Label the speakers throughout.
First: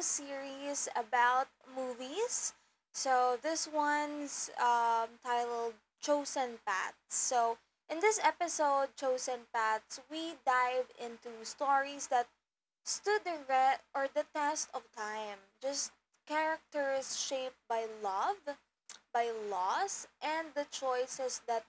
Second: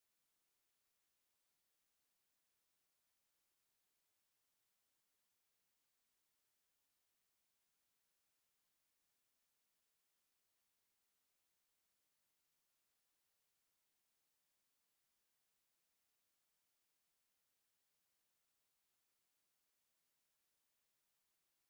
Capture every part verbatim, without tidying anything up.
Speaker 1: series about movies. So, this one's um, titled Chosen Paths. So, in this episode, Chosen Paths, we dive into stories that stood the re- or the test of time. Just characters shaped by love, by loss and the choices that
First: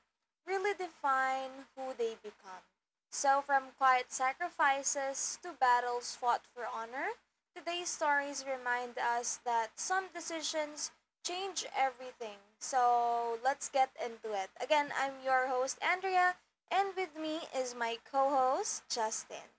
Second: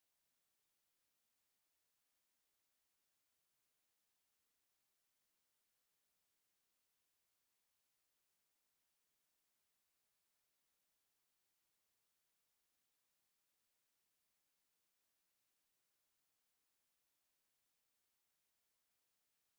Speaker 1: really define who they become. So, from quiet sacrifices to battles fought for honor, today's stories remind us that some decisions change everything. So, let's get into it. Again, I'm your host, Andrea, and with me is my co host, Justin.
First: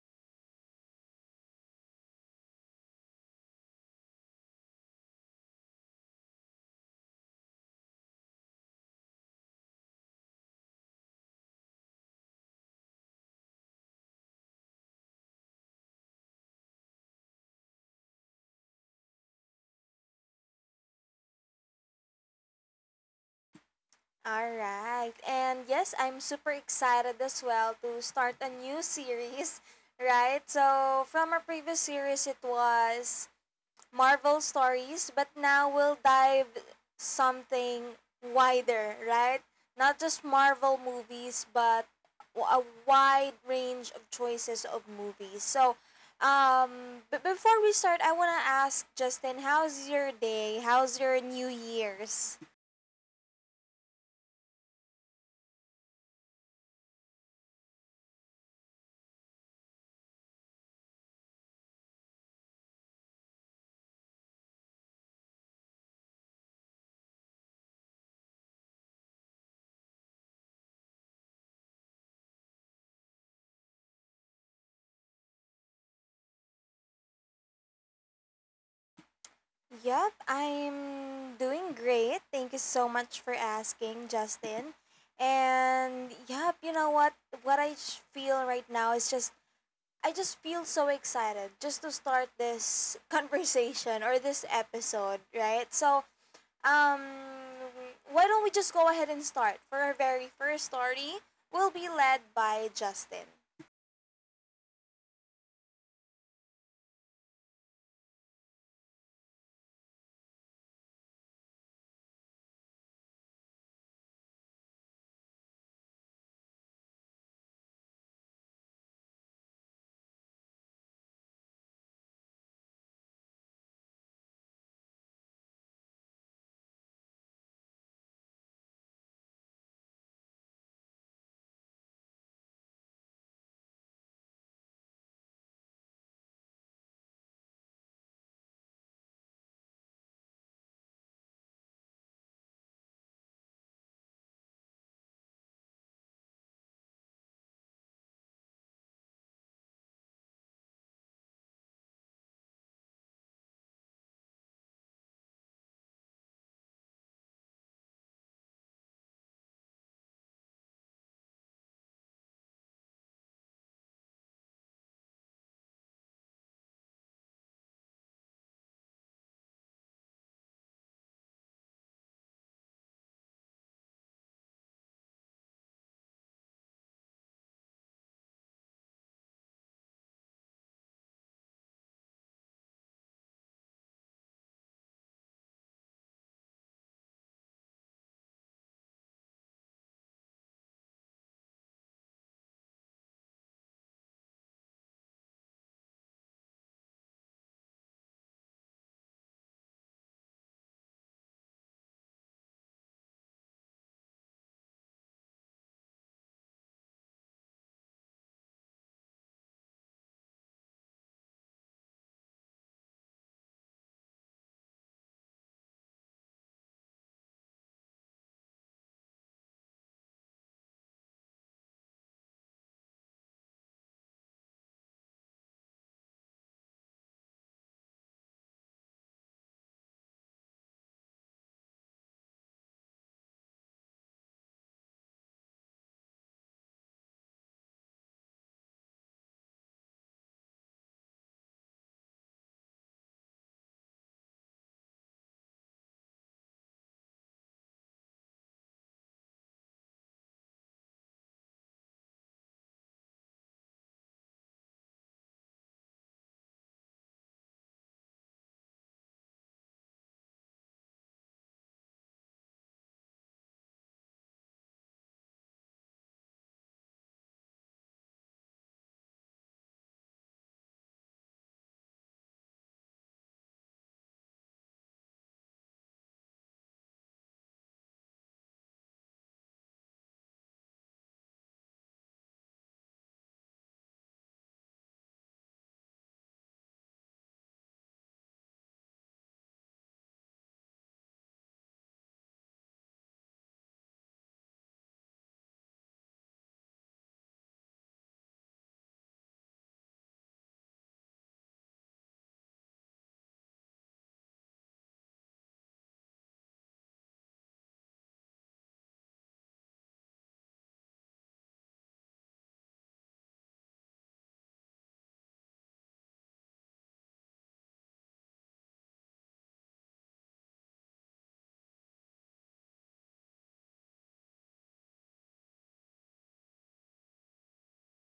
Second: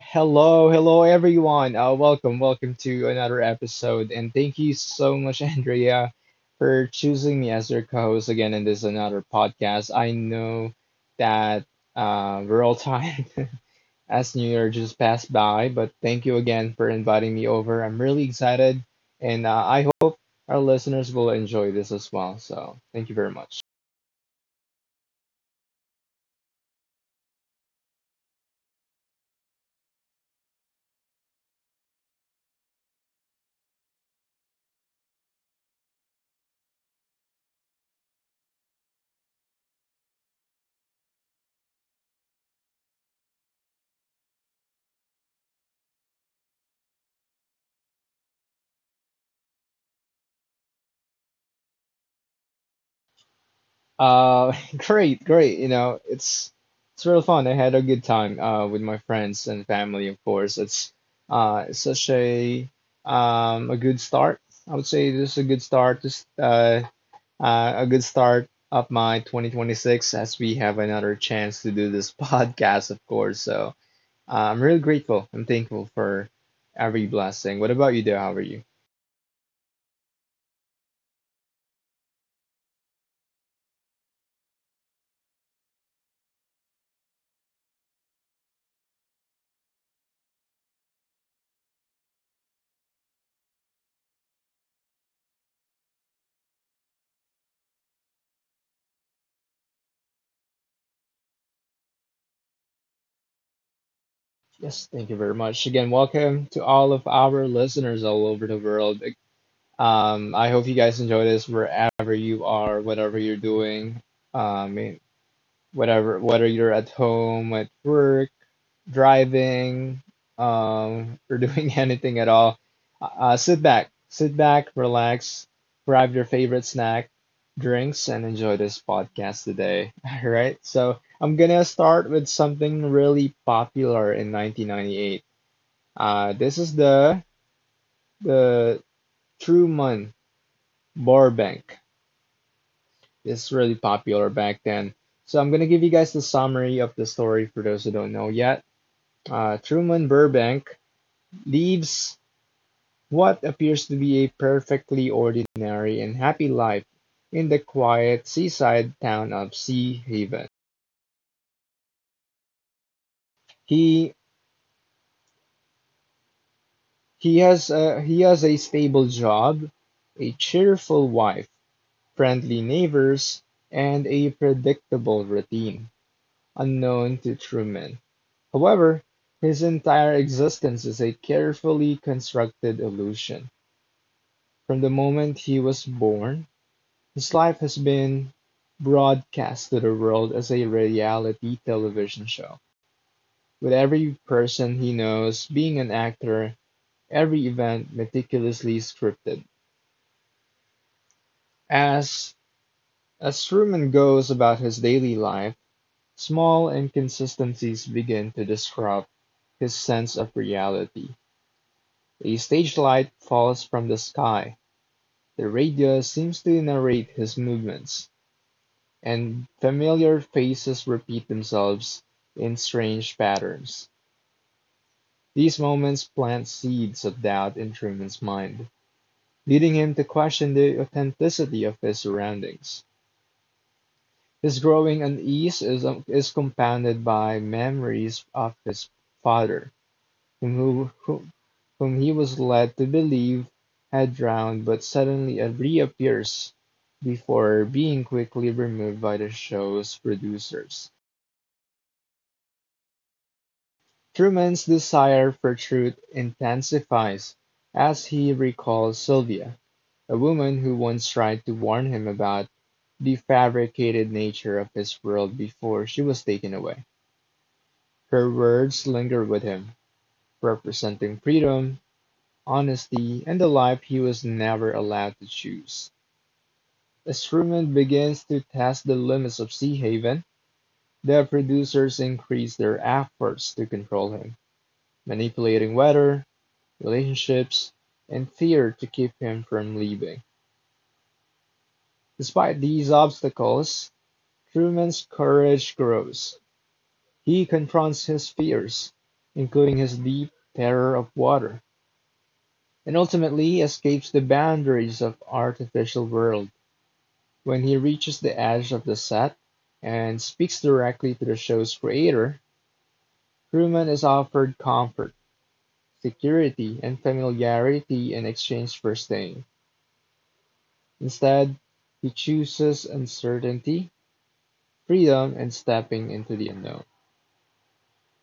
Speaker 2: Hello, hello everyone. Uh, welcome, welcome to another episode, and thank you so much, Andrea, for choosing me as your co-host again in this another podcast. I know that uh, we're all tired as New Year just passed by, but thank you again for inviting me over. I'm really excited, and uh, I hope our listeners will enjoy this as well. So, thank you very much.
Speaker 1: All right. And yes, I'm super excited as well to start a new series, right? So, from our previous series, it was Marvel stories, but now we'll dive something wider, right? Not just Marvel movies, but w- a wide range of choices of movies. So, um, but before we start, I want to ask Justin, how's your day? How's your New Year's?
Speaker 2: Uh, great, great. You know, it's it's real fun. I had a good time uh, with my friends and family, of course. It's uh, it's such a um, a good start. I would say this is a good start. Just uh, uh, a good start of my twenty twenty-six as we have another chance to do this podcast, of course. So uh, I'm really grateful. I'm thankful for every blessing. What about you, dear? How are you?
Speaker 1: Yup, I'm doing great. Thank you so much for asking, Justin. And yup, you know what? What I sh- feel right now is just I just feel so excited just to start this conversation or this episode, right? So, um why don't we just go ahead and start? For our very first story, we'll be led by Justin.
Speaker 2: Yes, thank you very much. Again, welcome to all of our listeners all over the world. Um, I hope you guys enjoy this wherever you are, whatever you're doing, um, eh, whatever whether you're at home, at work, driving, um, or doing anything at all. Uh, sit back, sit back, relax, grab your favorite snack, drinks, and enjoy this podcast today. All right, so I'm gonna start with something really popular in nineteen ninety-eight. Uh, this is the the Truman Burbank. It's really popular back then. So I'm gonna give you guys the summary of the story for those who don't know yet. Uh, Truman Burbank leaves what appears to be a perfectly ordinary and happy life in the quiet seaside town of Sea Haven. He he has a, he has a stable job, a cheerful wife, friendly neighbors, and a predictable routine unknown to Truman. However, his entire existence is a carefully constructed illusion. From the moment he was born, his life has been broadcast to the world as a reality television show, with every person he knows being an actor, every event meticulously scripted. As as Truman goes about his daily life, small inconsistencies begin to disrupt his sense of reality. A stage-light falls from the sky, the radio seems to narrate his movements, and familiar faces repeat themselves in strange patterns. These moments plant seeds of doubt in Truman's mind, leading him to question the authenticity of his surroundings. His growing unease is, is compounded by memories of his father, whom who, who, whom he was led to believe had drowned but suddenly reappears before being quickly removed by the show's producers. Truman's desire for truth intensifies as he recalls Sylvia, a woman who once tried to warn him about the fabricated nature of his world before she was taken away. Her words linger with him, representing freedom, honesty, and the life he was never allowed to choose. As Truman begins to test the limits of Sea Haven, the producers increase their efforts to control him, manipulating weather, relationships, and fear to keep him from leaving. Despite these obstacles, Truman's courage grows. He confronts his fears, including his deep terror of water, and ultimately escapes the boundaries of artificial world. When he reaches the edge of the set and speaks directly to the show's creator, Truman is offered comfort, security, and familiarity in exchange for staying. Instead, he chooses uncertainty, freedom, and stepping into the unknown.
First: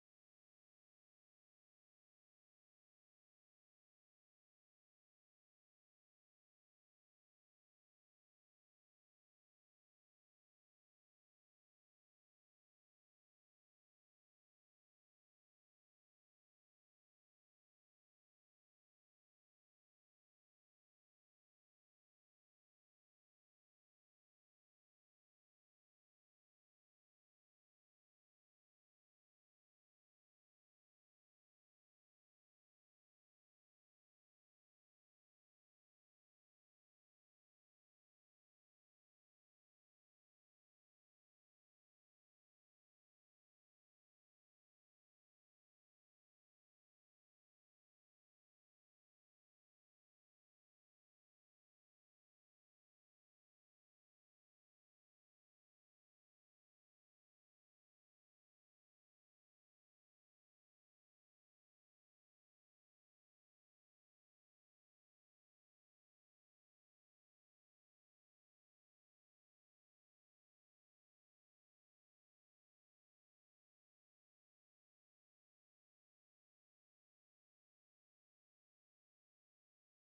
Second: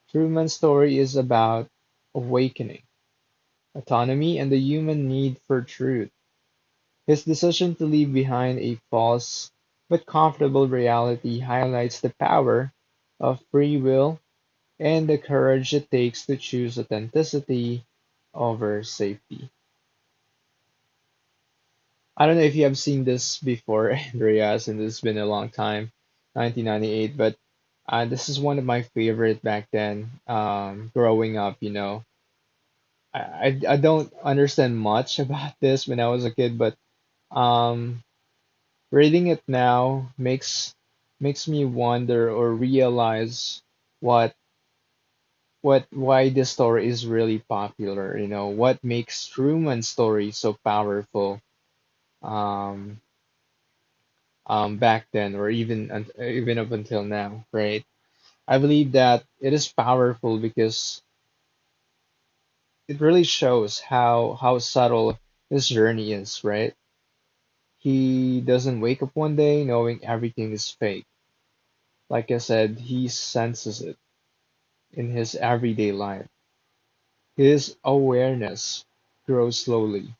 Speaker 2: Truman's story is about awakening, autonomy, and the human need for truth. His decision to leave behind a false but comfortable reality highlights the power of free will and the courage it takes to choose authenticity over safety. I don't know if you have seen this before, Andreas, and it's been a long time, nineteen ninety-eight, but uh, this is one of my favorite back then. Um, growing up, you know, I, I I don't understand much about this when I was a kid, but um, reading it now makes makes me wonder or realize what what why this story is really popular. You know what makes Truman's story so powerful um, um, back then, or even un- even up until now, right? I believe that it is powerful because it really shows how how subtle his journey is, right? He doesn't wake up one day knowing everything is fake. Like I said, he senses it in his everyday life. His awareness grows slowly,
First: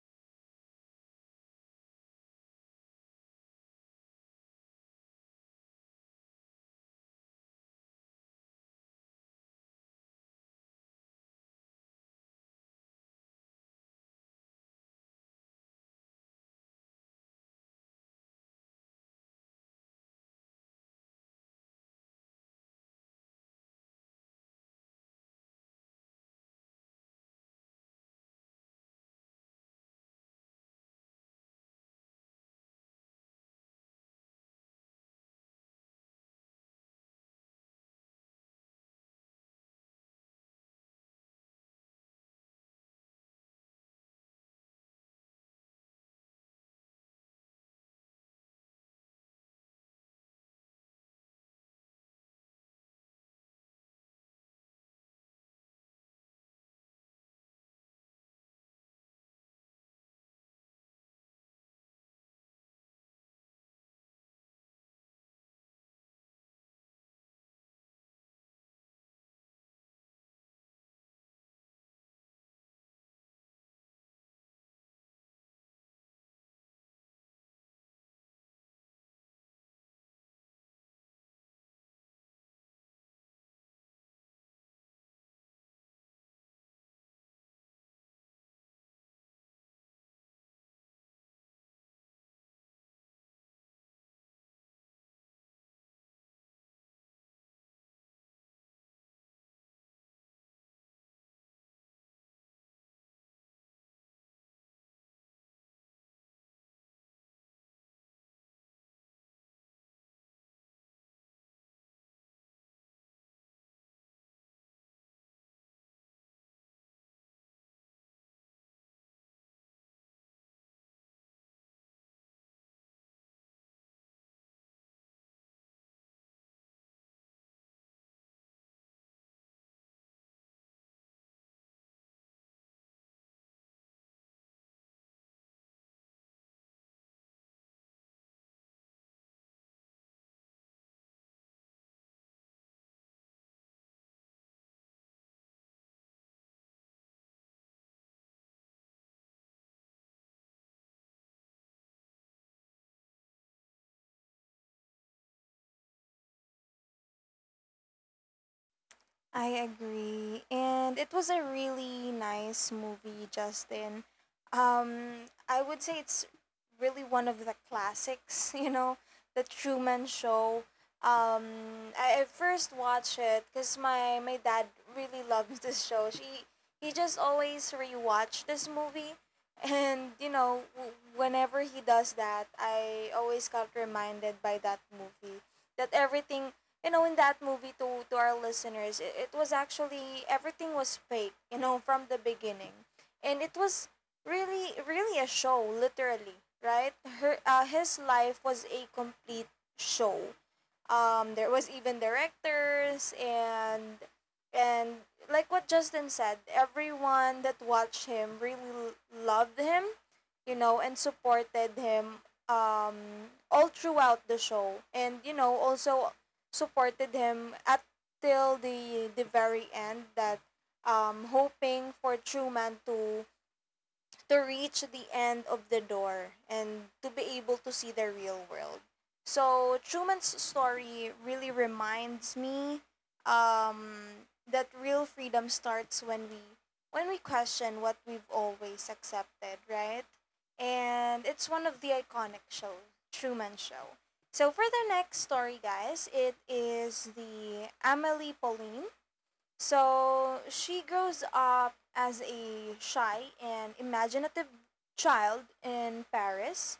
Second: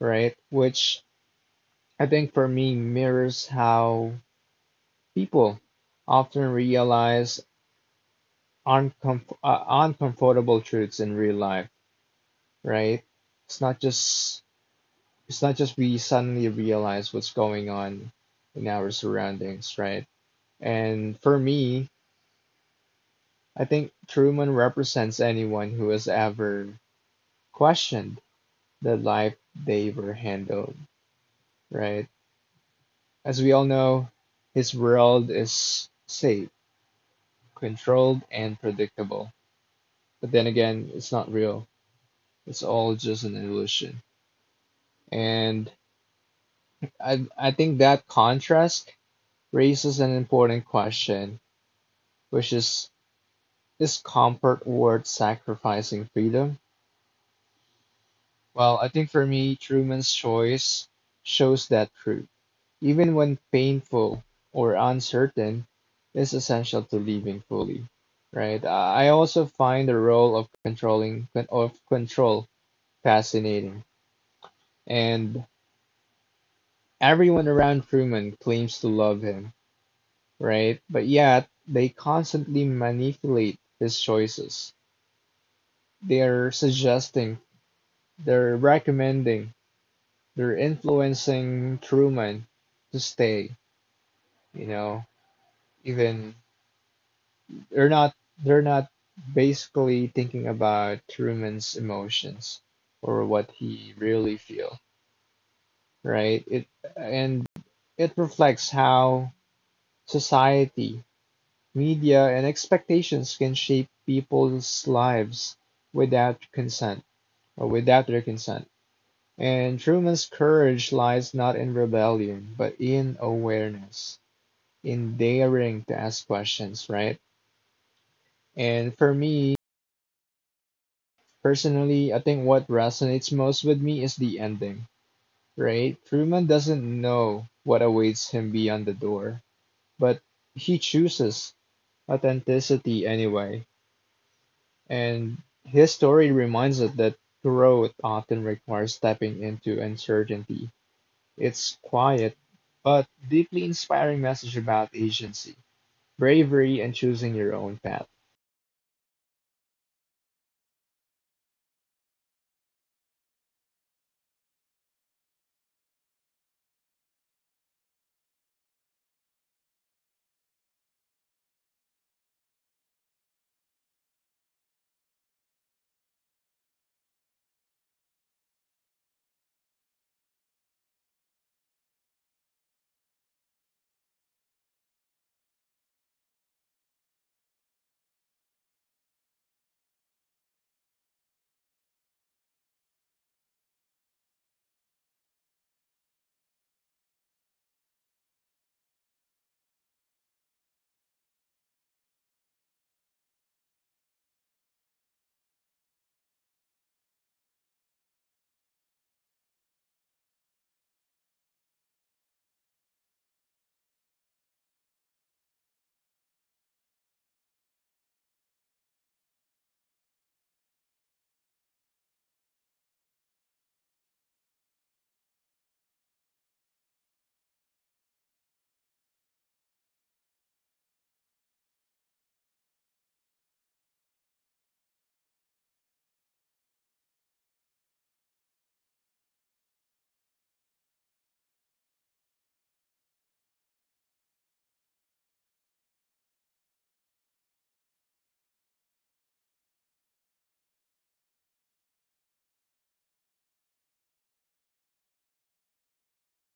Speaker 2: right? Which I think for me mirrors how people often realize uncomf- uh, uncomfortable truths in real life, right? It's not just it's not just we suddenly realize what's going on in our surroundings, right? And for me, I think Truman represents anyone who has ever questioned the life they were handled, right? As we all know, his world is safe, controlled, and predictable. But then again, it's not real. It's all just an illusion. And I I think that contrast raises an important question, which is is comfort worth sacrificing freedom? Well, I think for me, Truman's choice shows that truth, even when painful or uncertain, is essential to living fully, right? I I also find the role of controlling of control fascinating, and everyone around Truman claims to love him, right? But yet, they constantly manipulate his choices. They're suggesting, they're recommending, they're influencing Truman to stay, you know? Even they're not they're not basically thinking about Truman's emotions or what he really feel, right? It and it reflects how society, media and expectations can shape people's lives without consent or without their consent. And Truman's courage lies not in rebellion, but in awareness, in daring to ask questions, right? And for me, personally, I think what resonates most with me is the ending, right? Truman doesn't know what awaits him beyond the door, but he chooses authenticity anyway. And his story reminds us that growth often requires stepping into uncertainty. It's quiet, but deeply inspiring message about agency, bravery, and choosing your own path.
Speaker 1: I agree. And it was a really nice movie, Justin. Um, I would say it's really one of the classics, you know, The Truman Show. Um, I I first watched it because my, my dad really loves this show. She, he just always rewatched this movie. And, you know, w- whenever he does that, I always got reminded by that movie that everything, you know, in that movie, to to our listeners, it, it was actually everything was fake, you know, from the beginning. And it was really, really a show, literally, right? her uh, His life was a complete show. Um, there was even directors. And and like what Justin said, everyone that watched him really l- loved him, you know, and supported him, um all throughout the show. And you know, also supported him at till the the very end, that, um hoping for Truman to to reach the end of the door and to be able to see the real world. So Truman's story really reminds me, um, that real freedom starts when we, when we question what we've always accepted, right? And it's one of the iconic show, Truman Show. So for the next story, guys, it is the Amelie Pauline. So she grows up as a shy and imaginative child in Paris.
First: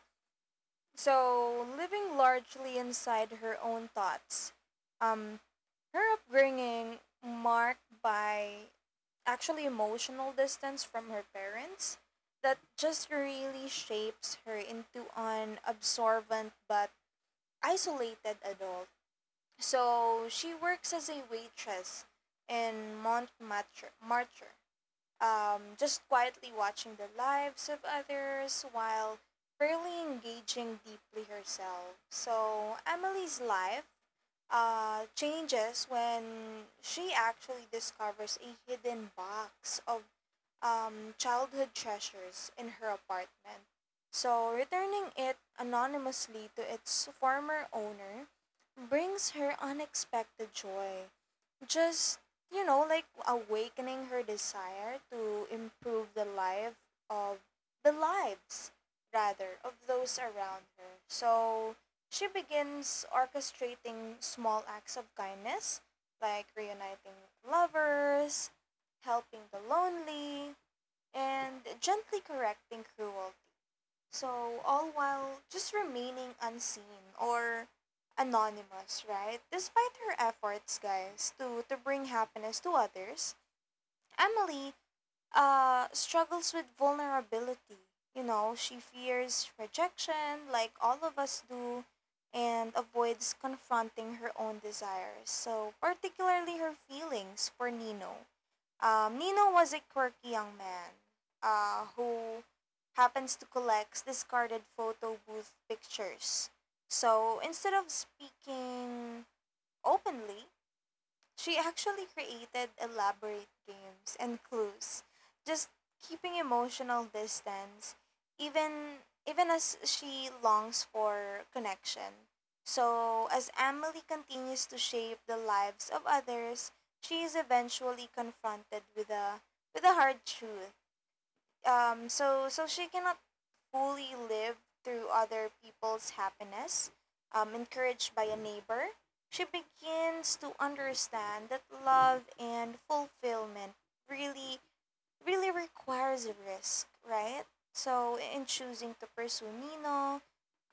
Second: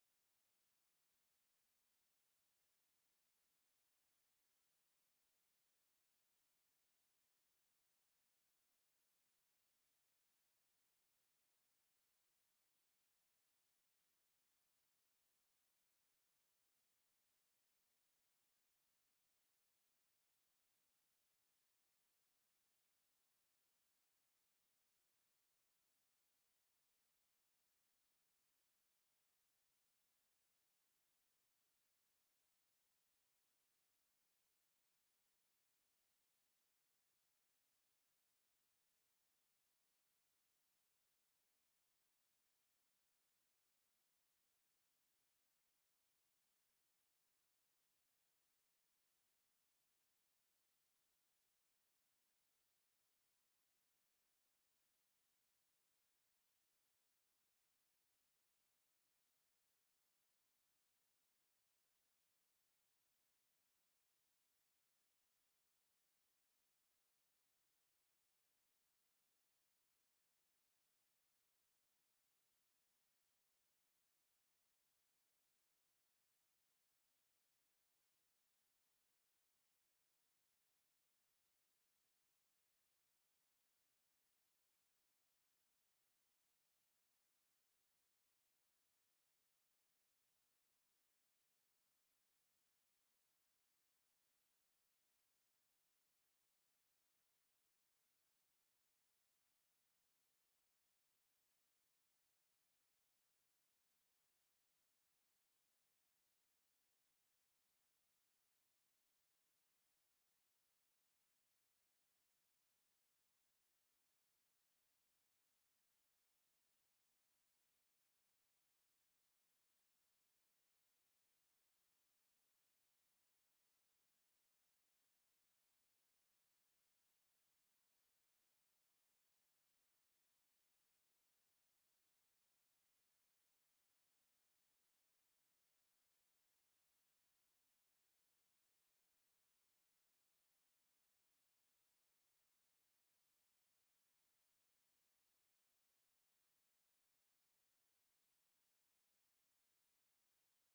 Speaker 1: So, living largely inside her own thoughts. Um, Her upbringing marked by actually emotional distance from her parents that just really shapes her into an absorbent but isolated adult. So she works as a waitress in Montmartre. Martre, um, just quietly watching the lives of others while rarely engaging deeply herself. So, Emily's life uh, changes when she actually discovers a hidden box of um, childhood treasures in her apartment. So, returning it anonymously to its former owner brings her unexpected joy, just, you know, like awakening her desire to improve the life of the lives rather of those around her. So she begins orchestrating small acts of kindness, like reuniting lovers, helping the lonely, and gently correcting cruelty, so all while just remaining unseen or anonymous, right? Despite her efforts, guys, to, to bring happiness to others, Emily uh, struggles with vulnerability. You know, she fears rejection, like all of us do, and avoids confronting her own desires. So, particularly her feelings for Nino. Um, Nino was a quirky young man uh, who happens to collect discarded photo booth pictures. So instead of speaking openly, she actually created elaborate games and clues, just keeping emotional distance, even even as she longs for connection. So as Emily continues to shape the lives of others, she is eventually confronted with a with a hard truth. Um, so so she cannot fully live through other people's happiness. um, encouraged by a neighbor, she begins to understand that love and fulfillment really, really requires a risk, right? So, in choosing to pursue Nino,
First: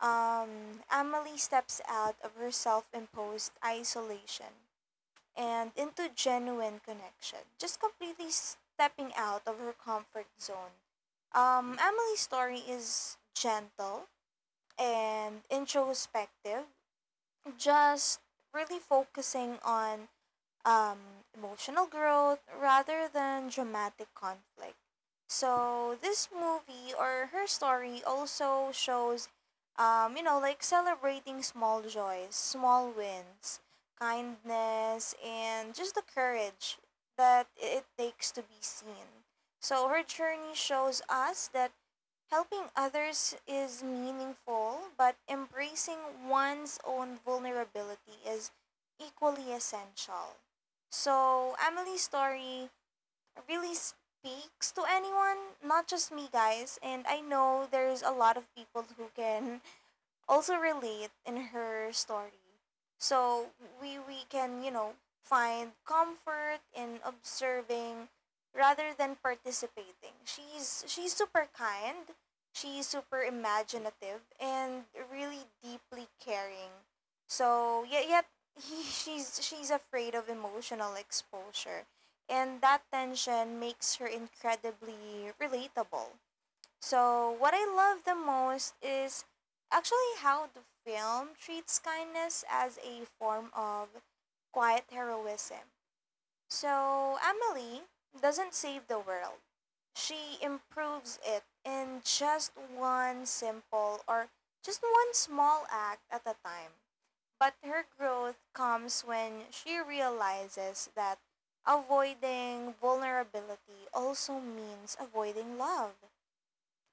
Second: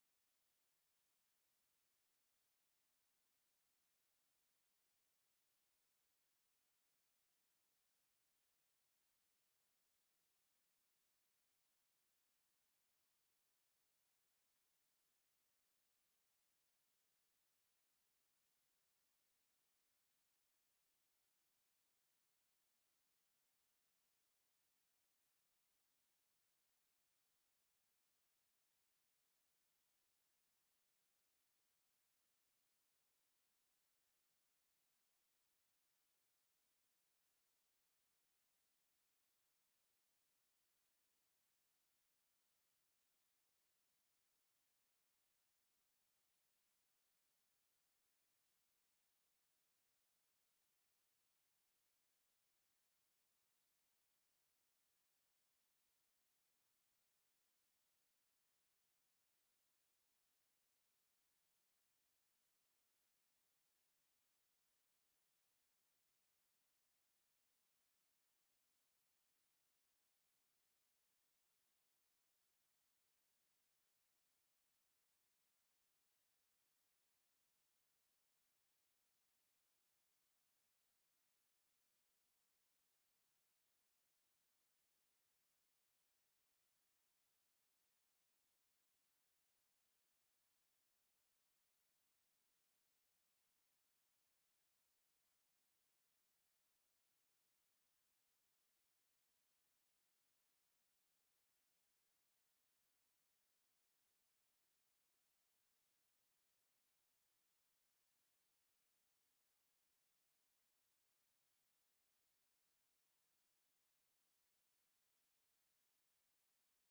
Speaker 1: um, Emily steps out of her self imposed isolation and into genuine connection, just completely stepping out of her comfort zone. Um, Emily's story is gentle and introspective, just really focusing on um, emotional growth rather than dramatic conflict. So this movie or her story also shows, um, you know, like celebrating small joys, small wins, kindness, and just the courage that it takes to be seen. So her journey shows us that helping others is meaningful, but embracing one's own vulnerability is equally essential. So, Emily's story really speaks to anyone, not just me, guys. And I know there's a lot of people who can also relate in her story. So we we can, you know, find comfort in observing rather than participating. She's she's super kind, she's super imaginative and really deeply caring. So yet yet he, she's she's afraid of emotional exposure. And that tension makes her incredibly relatable. So, what I love the most is actually how the film treats kindness as a form of quiet heroism. So, Emily doesn't save the world, she improves it in just one simple or just one small act at a time. But her growth comes when she realizes that avoiding vulnerability also means avoiding love.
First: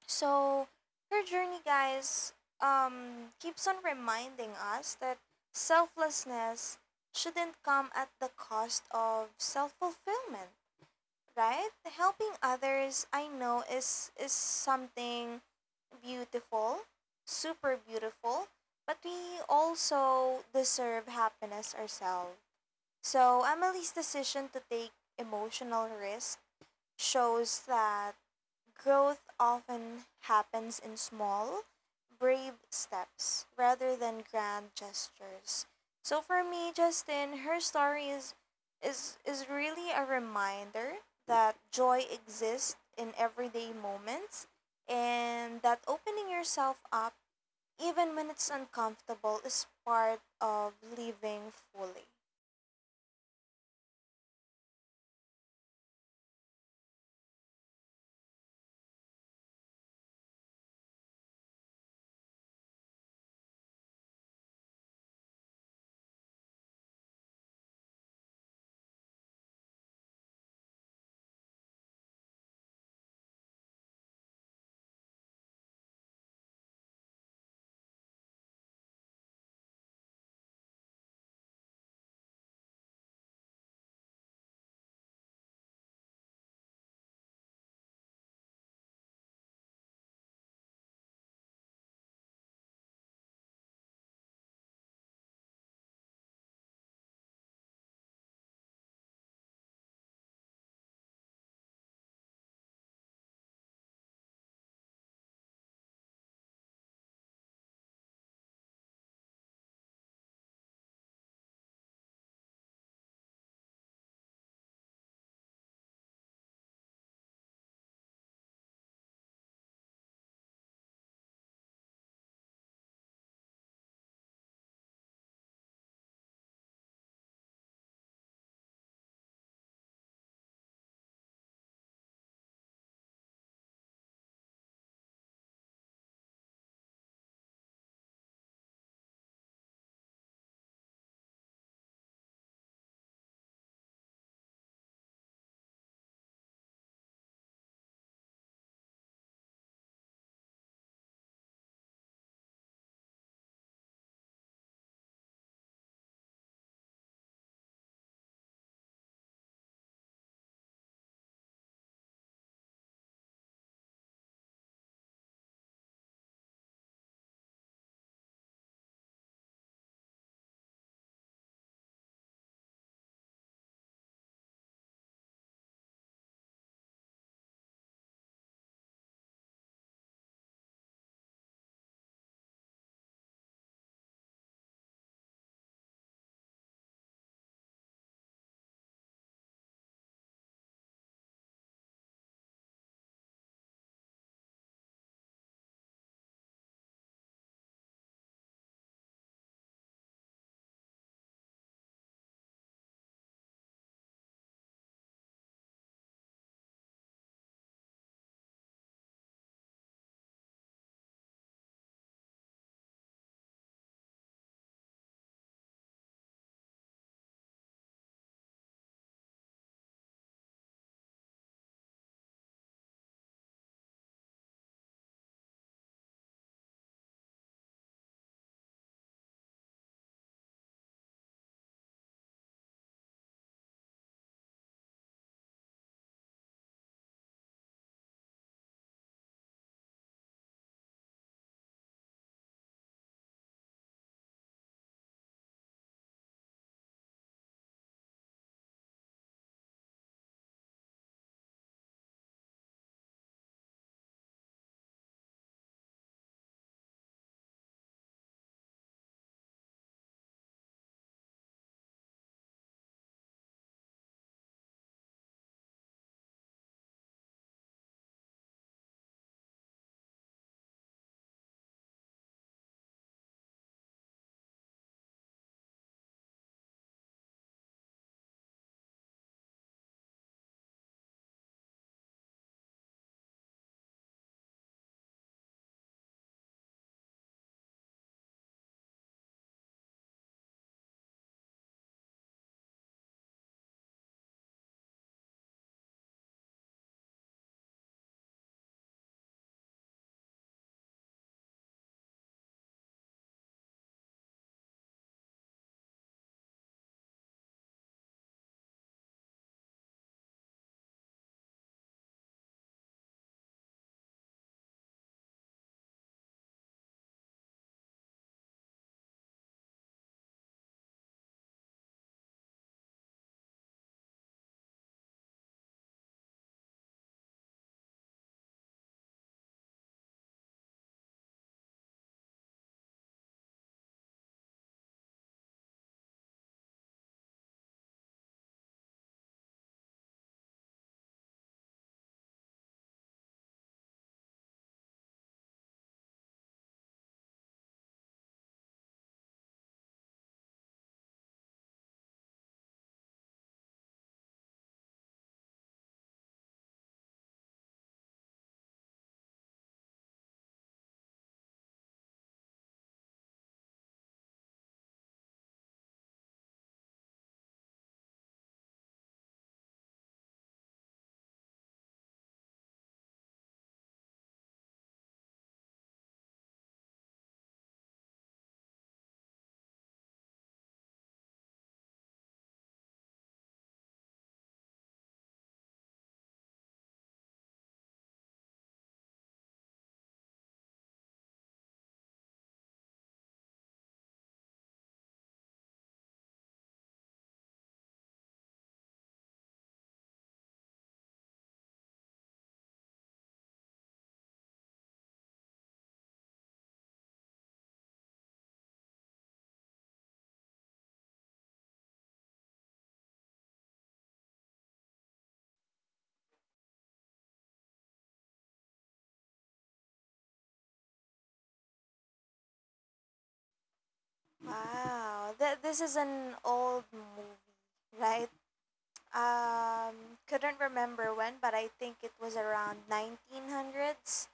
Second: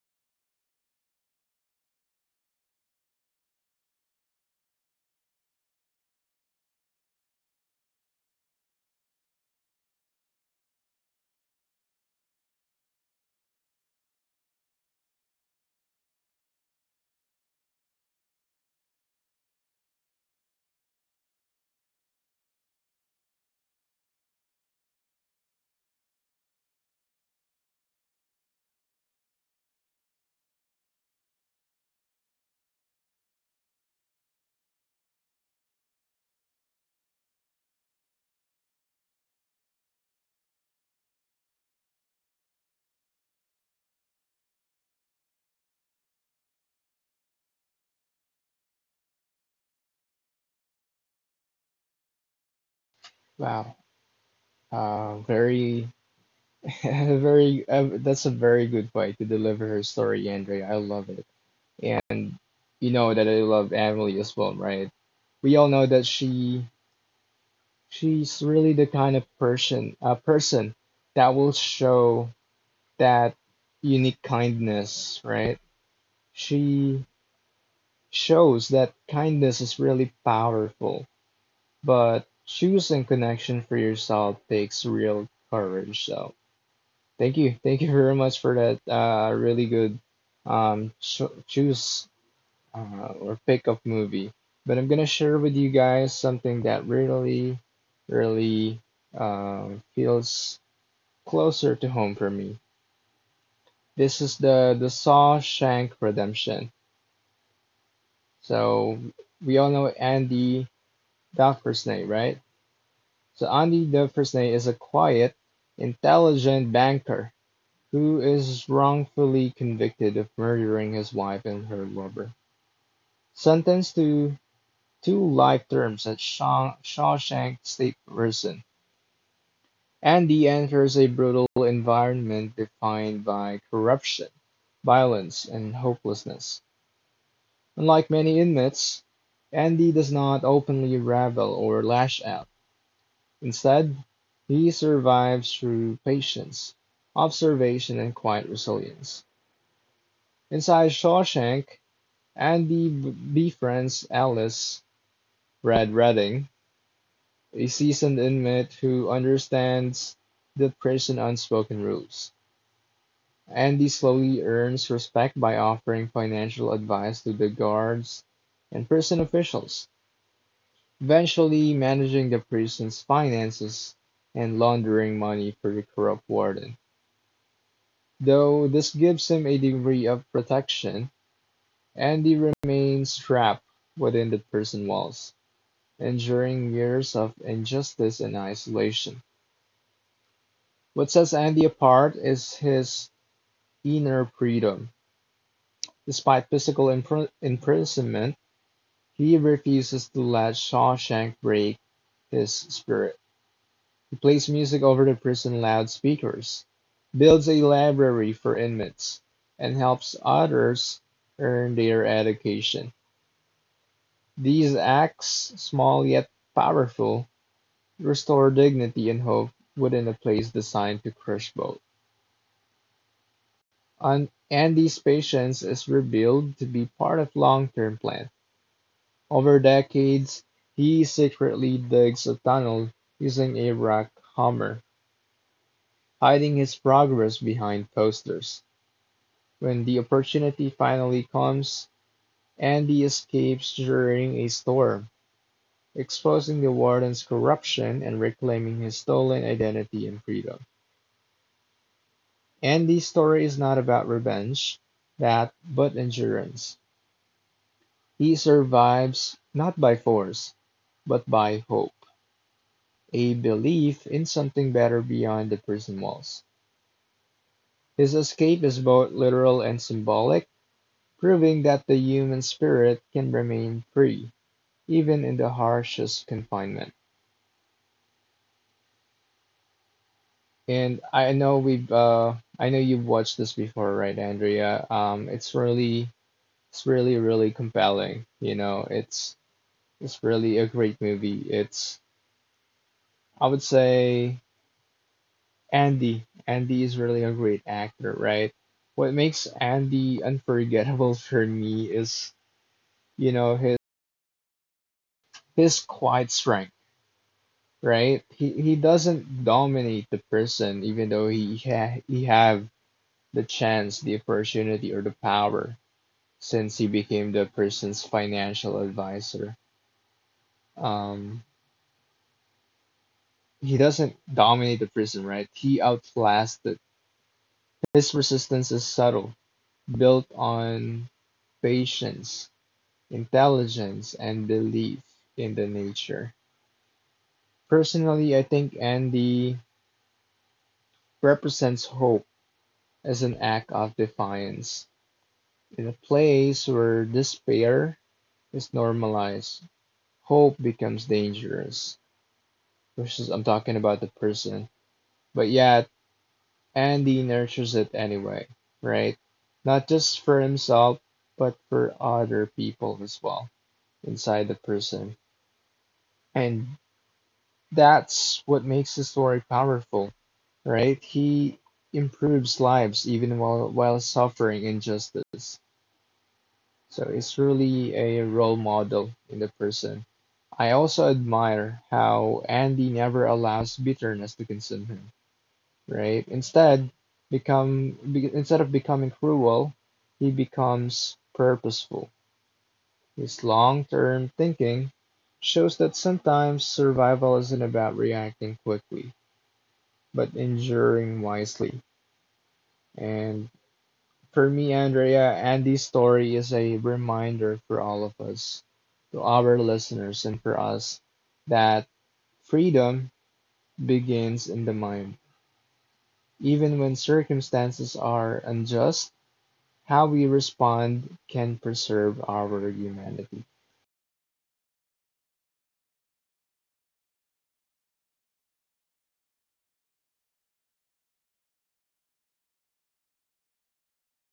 Speaker 1: So her journey, guys, um, keeps on reminding us that selflessness shouldn't come at the cost of self fulfillment, right? Helping others, I know, is is something beautiful, super beautiful, but we also deserve happiness ourselves. So Emily's decision to take emotional risk shows that growth often happens in small, brave steps rather than grand gestures. So for me, Justin, her story is is is really a reminder that joy exists in everyday moments and that opening yourself up even when it's uncomfortable is part of living fully.
Speaker 2: Wow. Uh, very, very, uh, that's a very good way to deliver her story, Andrea. I love it. And you know that I love Emily as well, right? We all know that she she's really the kind of person a person that will show that unique kindness, right? She shows that kindness is really powerful, but choosing connection for yourself takes real courage. So, thank you. Thank you very much for that uh, really good um, cho choose uh, or pick up movie. But I'm gonna share with you guys something that really, really uh, feels closer to home for me. This is the the Shawshank Redemption. So we all know Andy Dufresne, right? So Andy Dufresne is a quiet, intelligent banker who is wrongfully convicted of murdering his wife and her lover. Sentenced to two life terms at Shaw- Shawshank State Prison, Andy enters a brutal environment defined by corruption, violence, and hopelessness. Unlike many inmates, Andy does not openly rebel or lash out. Instead, he survives through patience, observation, and quiet resilience. Inside Shawshank, Andy b- befriends Alice Brad Redding, a seasoned inmate who understands the prison unspoken rules. Andy slowly earns respect by offering financial advice to the guards and prison officials, eventually managing the prison's finances and laundering money for the corrupt warden. Though this gives him a degree of protection, Andy remains trapped within the prison walls, enduring years of injustice and isolation. What sets Andy apart is his inner freedom. Despite physical impr- imprisonment, he refuses to let Shawshank break his spirit. He plays music over the prison loudspeakers, builds a library for inmates, and helps others earn their education. These acts, small yet powerful, restore dignity and hope within a place designed to crush both. An- Andy's patience is revealed to be part of long-term plan. Over decades, he secretly digs a tunnel using a rock hammer, hiding his progress behind posters. When the opportunity finally comes, Andy escapes during a storm exposing the warden's corruption and reclaiming his stolen identity and freedom. Andy's story is not about revenge, that, but endurance. He survives not by force, but by hope, a belief in something better beyond the prison walls. His escape is both literal and symbolic, proving that the human spirit can remain free, even in the harshest confinement. And I know we've uh I know you've watched this before, right, Andrea? Um, it's really it's really really compelling. You know, it's it's really a great movie. It's I would say Andy. Andy is really a great actor, right? What makes Andy unforgettable for me is, you know, his his quiet strength, right? He he doesn't dominate the person even though he ha he have the chance, the opportunity or the power since he became the person's financial advisor. Um, he doesn't dominate the prison, right? He outclassed it. His resistance is subtle, built on patience, intelligence, and belief in the nature. Personally, I think Andy represents hope as an act of defiance. In a place where despair is normalized, hope becomes dangerous. Which is, I'm talking about the person. But yeah, and he nurtures it anyway, right? Not just for himself, but for other people as well inside the person. And that's what makes the story powerful, right? He improves lives even while, while suffering injustice. So it's really a role model in the person. I also admire how Andy never allows bitterness to consume him, right? Instead, become be, instead of becoming cruel, he becomes purposeful. His long-term thinking shows that sometimes survival isn't about reacting quickly, but enduring wisely. And for me, Andrea, Andy's story is a reminder for all of us, to our listeners, and for us that freedom begins in the mind. Even when circumstances are unjust, how we respond can preserve our humanity.
Speaker 1: Wow, that this is an old movie, right? Um, couldn't remember when, but I think it was around nineteen hundreds,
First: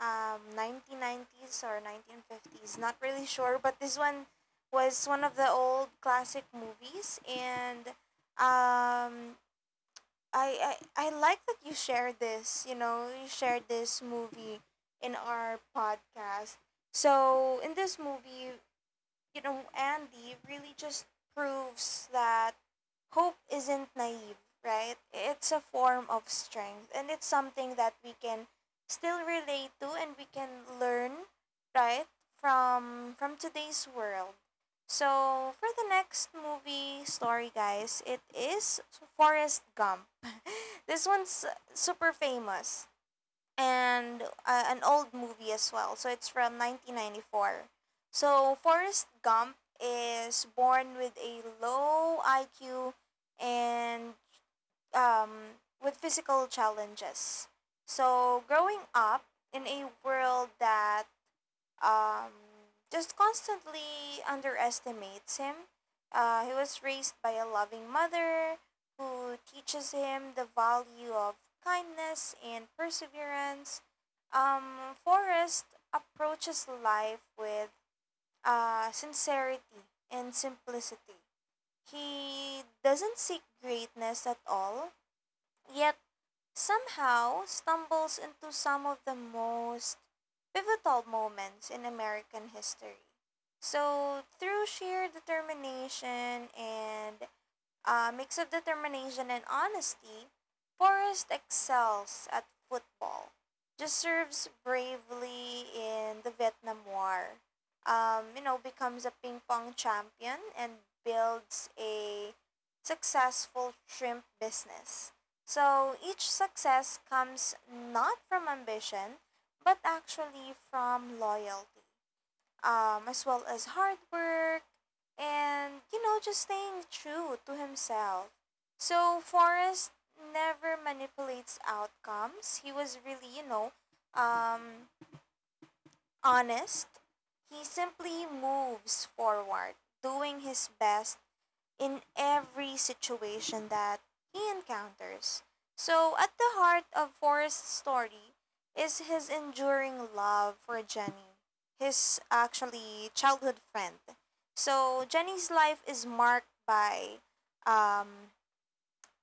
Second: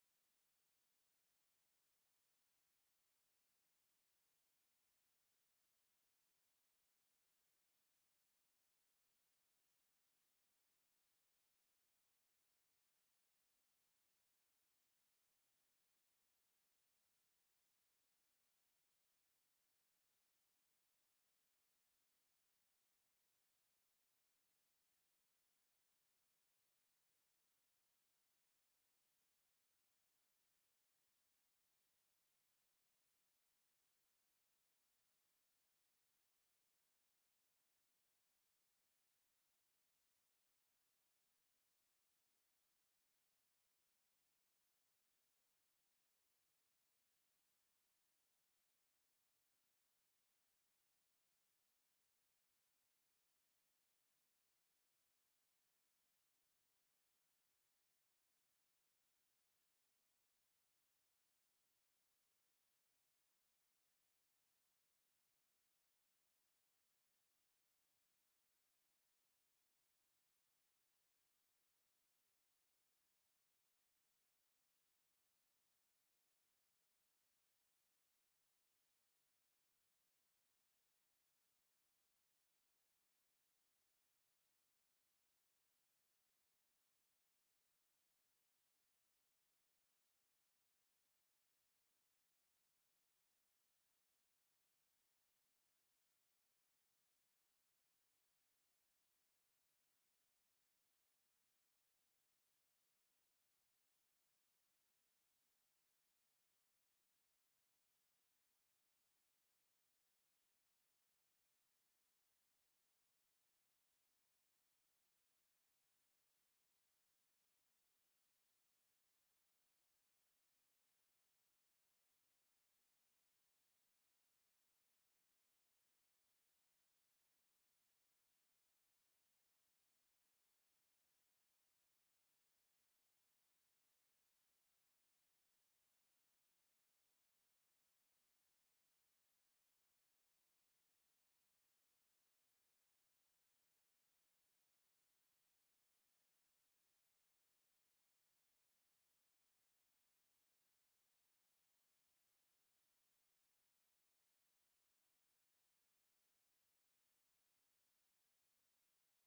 Speaker 1: um, nineteen nineties or nineteen fifties. Not really sure, but this one was one of the old classic movies, and um, I, I I like that you shared this. You know, you shared this movie in our podcast. So in this movie, you know, Andy really just proves that hope isn't naive, right? It's a form of strength and it's something that we can still relate to and we can learn, right? From from today's world. So, for the next movie story, guys, it is Forrest Gump. This one's super famous and uh, an old movie as well. So it's from nineteen ninety-four. So Forrest Gump is born with a low I Q and um, with physical challenges. So growing up in a world that um, just constantly underestimates him. Uh, he was raised by a loving mother who teaches him the value of kindness and perseverance. Um, Forrest approaches life with uh, sincerity and simplicity. He doesn't seek greatness at all, yet somehow stumbles into some of the most pivotal moments in American history. So, through sheer determination and a mix of determination and honesty, Forrest excels at football. Just serves bravely in the Vietnam War. Um, you know, becomes a ping pong champion and builds a successful shrimp business. So each success comes not from ambition, but actually from loyalty, um, as well as hard work and, you know, just staying true to himself. So Forrest never manipulates outcomes. He was really, you know, um honest. He simply moves forward doing his best in every situation that he encounters. So, at the heart of Forrest's story is his enduring love for Jenny, his actually childhood friend. So, Jenny's life is marked by um,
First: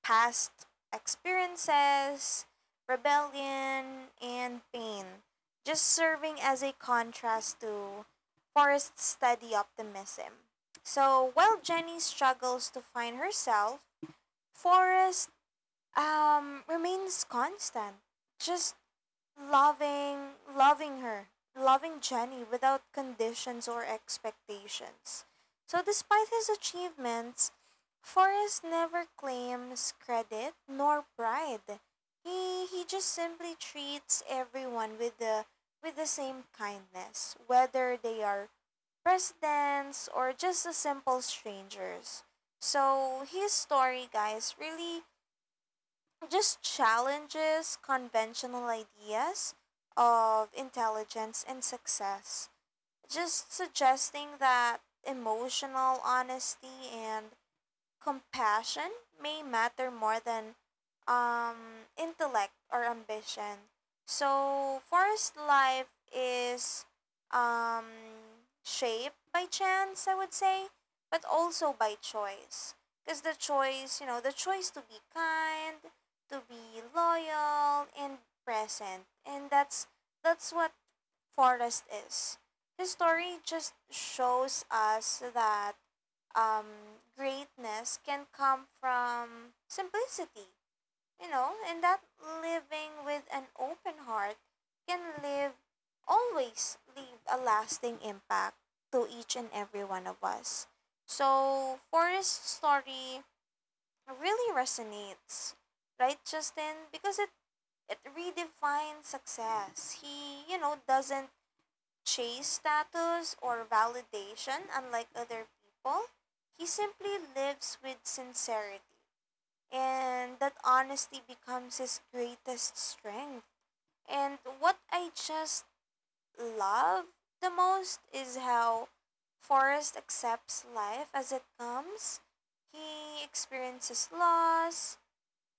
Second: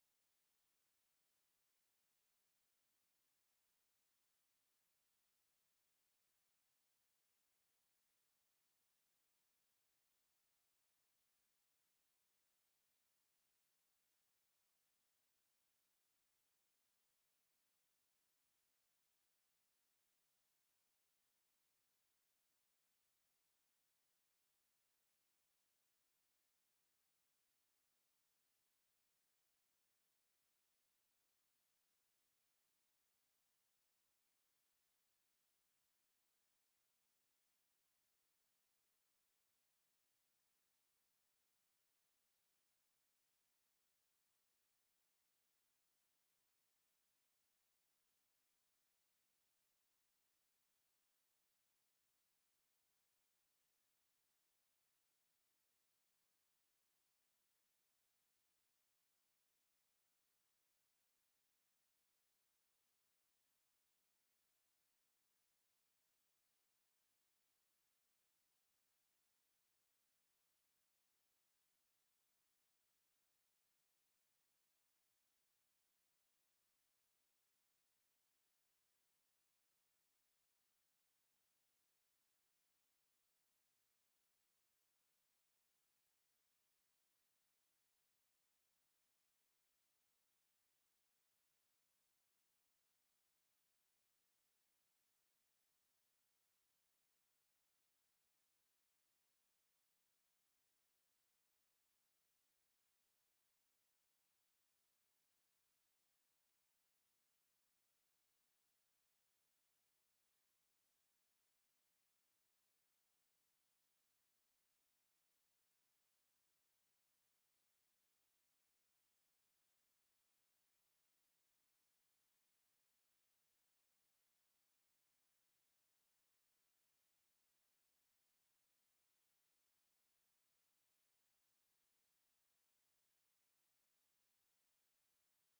Speaker 1: past experiences, rebellion, and pain, just serving as a contrast to Forrest's steady optimism. So while Jenny struggles to find herself, Forrest um, remains constant, just Loving, loving her, loving Jenny without conditions or expectations. So, despite his achievements, Forrest never claims credit nor pride. He he just simply treats everyone with the with the same kindness, whether they are presidents or just a simple strangers. So his story, guys, really just challenges conventional ideas of intelligence and success. Just suggesting that emotional honesty and compassion may matter more than um, intellect or ambition. So, forest life is um, shaped by chance, I would say, but also by choice. Because the choice, you know, the choice to be kind, to be loyal and present, and that's that's what forest is. His story just shows us that um, greatness can come from simplicity, you know, and that living with an open heart can live always leave a lasting impact to each and every one of us. So Forrest's story really resonates, right, Justin? Because it it redefines success. He, you know, doesn't chase status or validation unlike other people. He simply lives with sincerity, and that honesty becomes his greatest strength. And what I just love the most is how Forrest accepts life as it comes. He experiences loss,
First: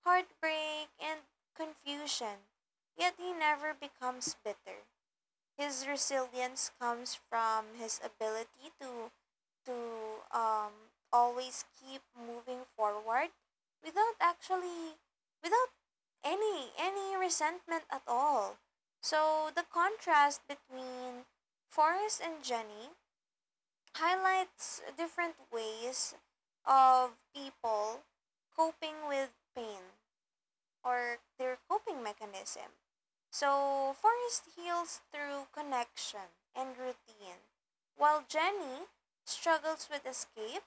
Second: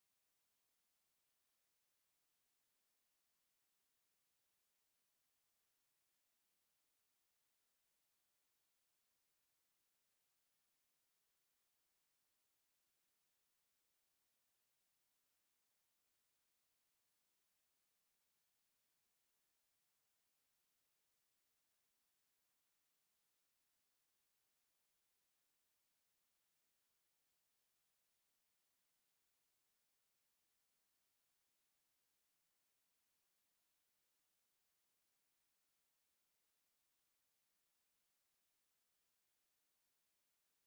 Speaker 1: heartbreak, and confusion, yet he never becomes bitter. His resilience comes from his ability to to um always keep moving forward without actually without any any resentment at all. So the contrast between Forrest and Jenny highlights different ways of people coping with pain, or their coping mechanism. So Forrest heals through connection and routine, while Jenny struggles with escape.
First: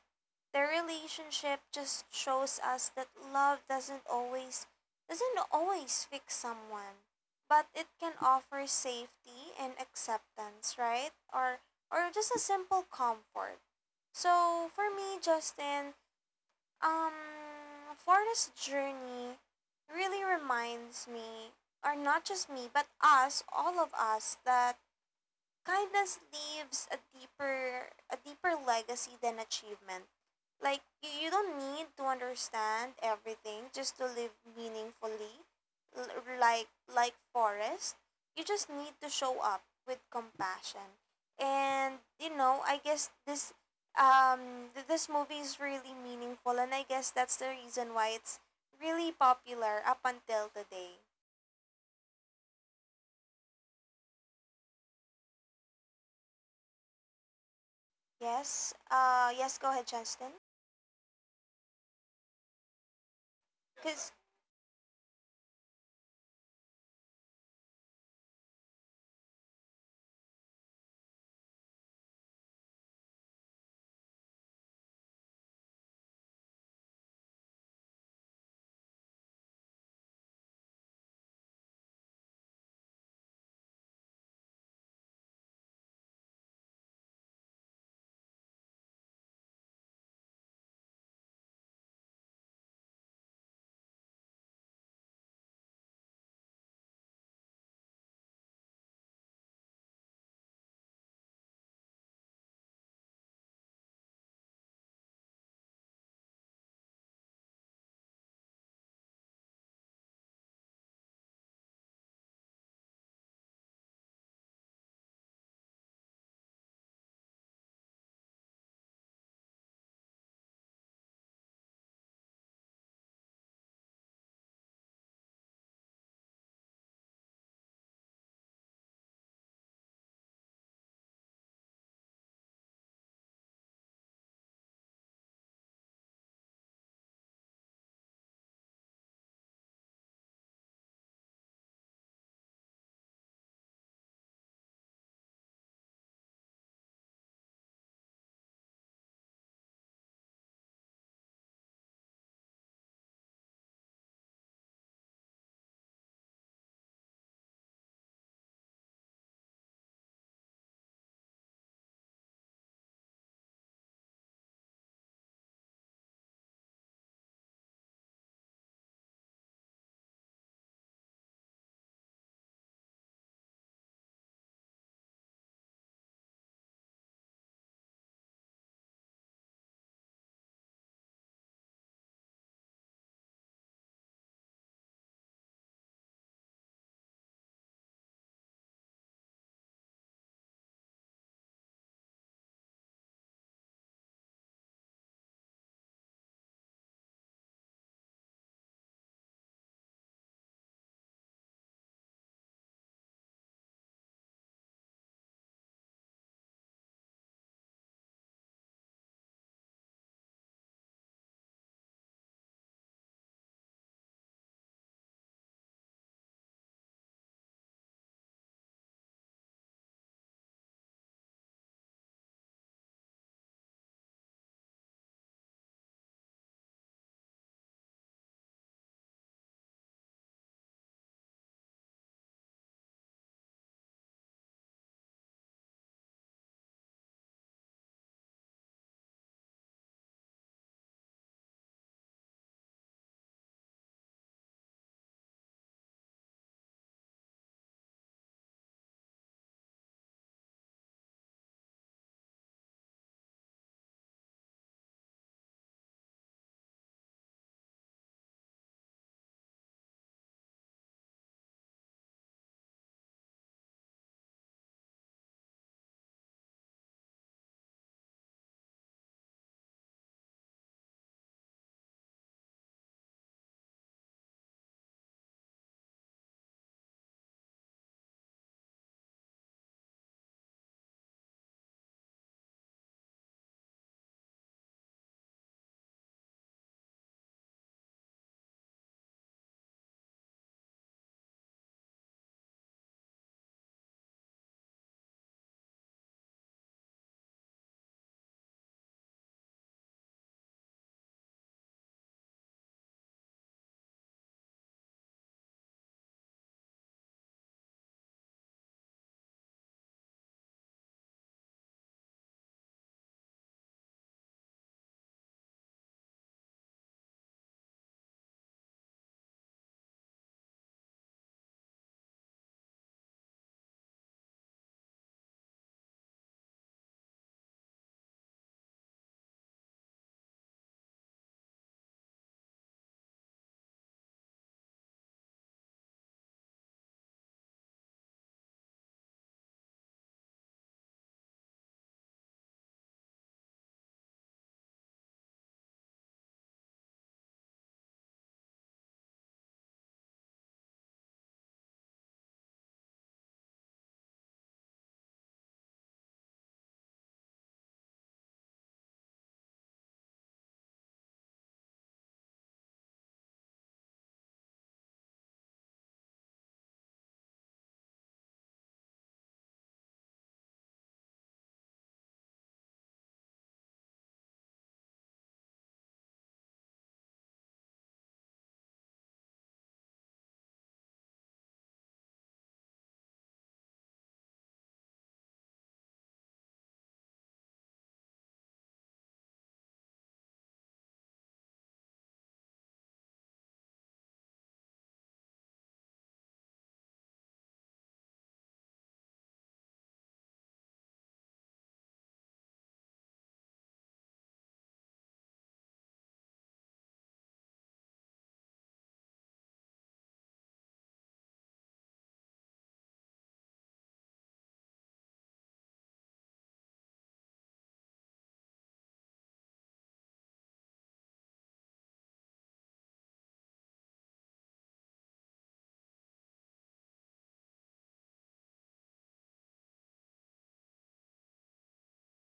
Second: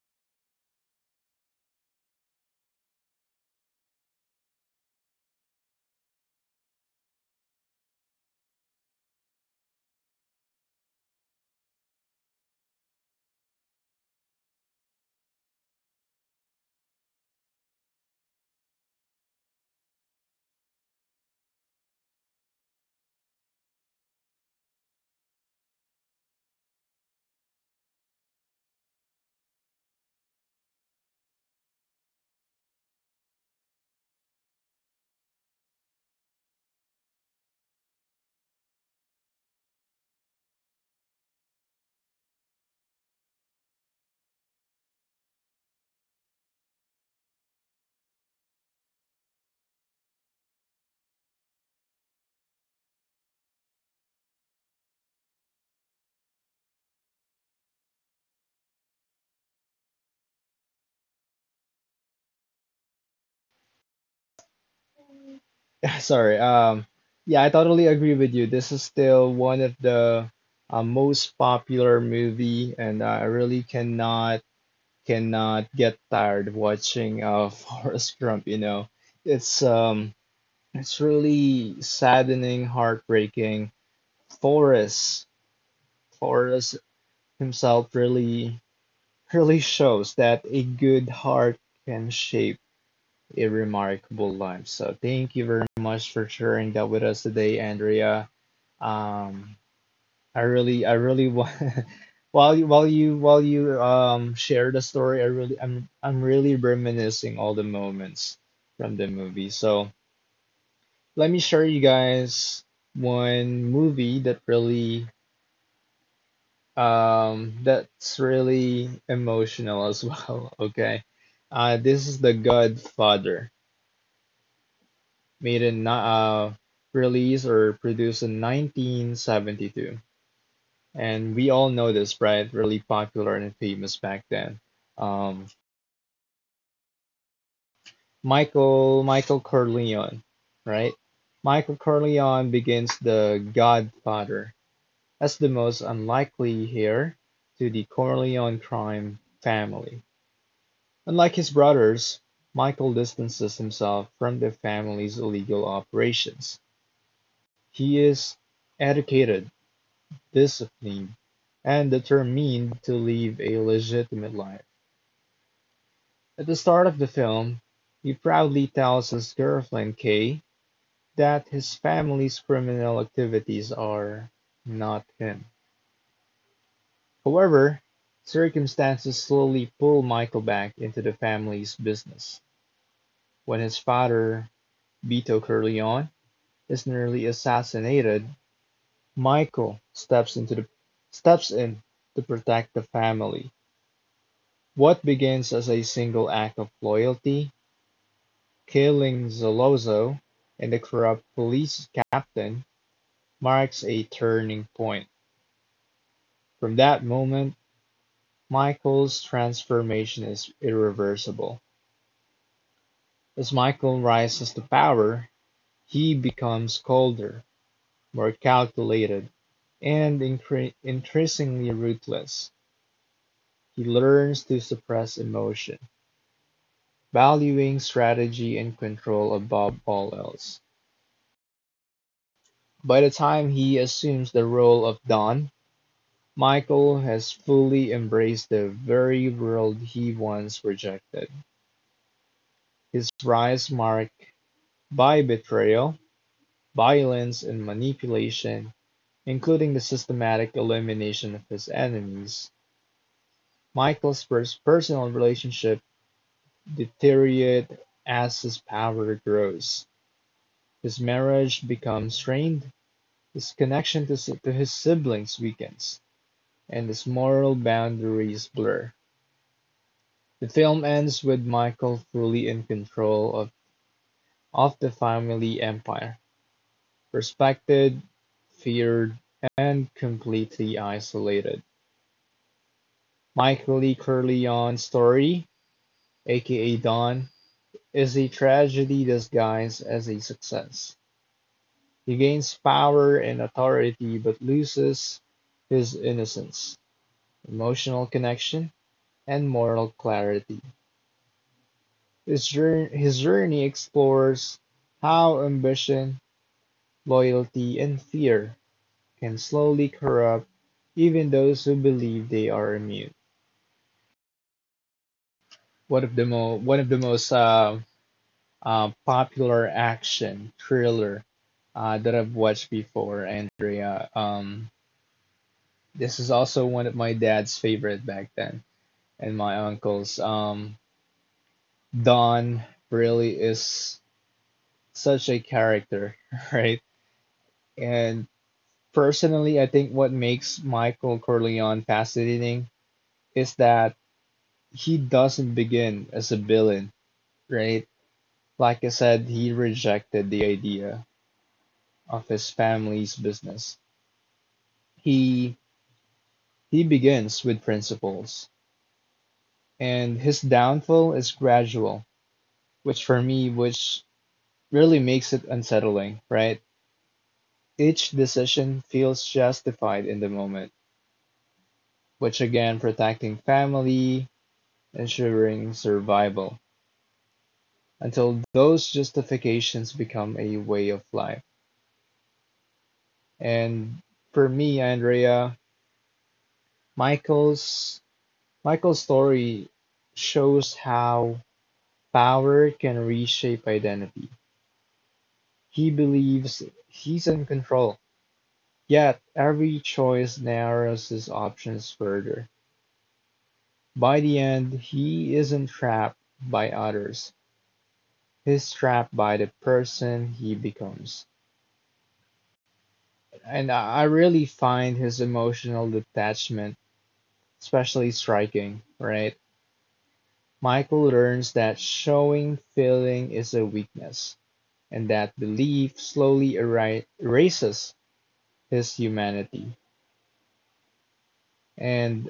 Speaker 1: Their relationship just shows us that love doesn't always doesn't always fix someone, but it can offer safety and acceptance, right? Or or just a simple comfort. So, for me, Justin, um, for this journey really reminds me, or not just me, but us, all of us, that kindness leaves a deeper a deeper legacy than achievement. Like you, you don't need to understand everything just to live meaningfully, L- like like Forrest. You just need to show up with compassion, and you know I guess this um th- this movie is really meaningful, and I guess that's the reason why it's really popular up until today. Yes, uh yes, go ahead, Justin, because
Speaker 2: Sorry. Um, yeah, I totally agree with you. This is still one of the uh, most popular movie, and I really cannot cannot get tired watching uh, Forrest Gump. You know, it's um, it's really saddening, heartbreaking. Forrest, Forrest himself really really shows that a good heart can shape a remarkable life. So thank you very much for sharing that with us today, Andrea. Um, I really, I really want while you while you while you um share the story, I really, I'm I'm really reminiscing all the moments from the movie. So let me share you guys one movie that really um that's really emotional as well. Okay, uh, this is The Godfather, made in ni- uh, released or produced in nineteen seventy-two. And we all know this, right? Really popular and famous back then. Um, Michael Michael Corleone, right? Michael Corleone begins the Godfather as the most unlikely heir to the Corleone crime family. Unlike his brothers, Michael distances himself from the family's illegal operations. He is educated, discipline, and determined to live a legitimate life. At the start of the film, he proudly tells his girlfriend Kay that his family's criminal activities are not him. However, circumstances slowly pull Michael back into the family's business. When his father, Vito Corleone, is nearly assassinated, Michael steps into the steps in to protect the family. What begins as a single act of loyalty, killing Zolozo and the corrupt police captain, marks a turning point. From that moment, Michael's transformation is irreversible. As Michael rises to power, he becomes colder, more calculated, and incre- increasingly ruthless. He learns to suppress emotion, valuing strategy and control above all else. By the time he assumes the role of Don, Michael has fully embraced the very world he once rejected. His rise marked by betrayal, violence, and manipulation, including the systematic elimination of his enemies. Michael's pers- personal relationship deteriorate as his power grows. His marriage becomes strained, his connection to, si-, to his siblings weakens, and his moral boundaries blur. The film ends with Michael fully in control of, of the family empire, respected, feared, and completely isolated. Michael E. Corleone's story, aka Don, is a tragedy disguised as a success. He gains power and authority but loses his innocence, emotional connection, and moral clarity. His jour- his journey explores how ambition, loyalty, and fear can slowly corrupt even those who believe they are immune. One of the mo- one of the most uh, uh, popular action thriller uh, that I've watched before, Andrea. Um, this is also one of my dad's favorite back then, and my uncle's. Um, Don really is such a character, right? And personally, I think what makes Michael Corleone fascinating is that he doesn't begin as a villain, right? Like I said, he rejected the idea of his family's business. He he begins with principles, and his downfall is gradual, which for me, which really makes it unsettling, right? Each decision feels justified in the moment, which again protecting family, ensuring survival, until those justifications become a way of life. And for me, Andrea, Michael's Michael's story shows how power can reshape identity. He believes he's in control, yet every choice narrows his options further. By the end, he isn't trapped by others. He's trapped by the person he becomes. And I I really find his emotional detachment especially striking, right? Michael learns that showing feeling is a weakness, and that belief slowly eri- erases his humanity. And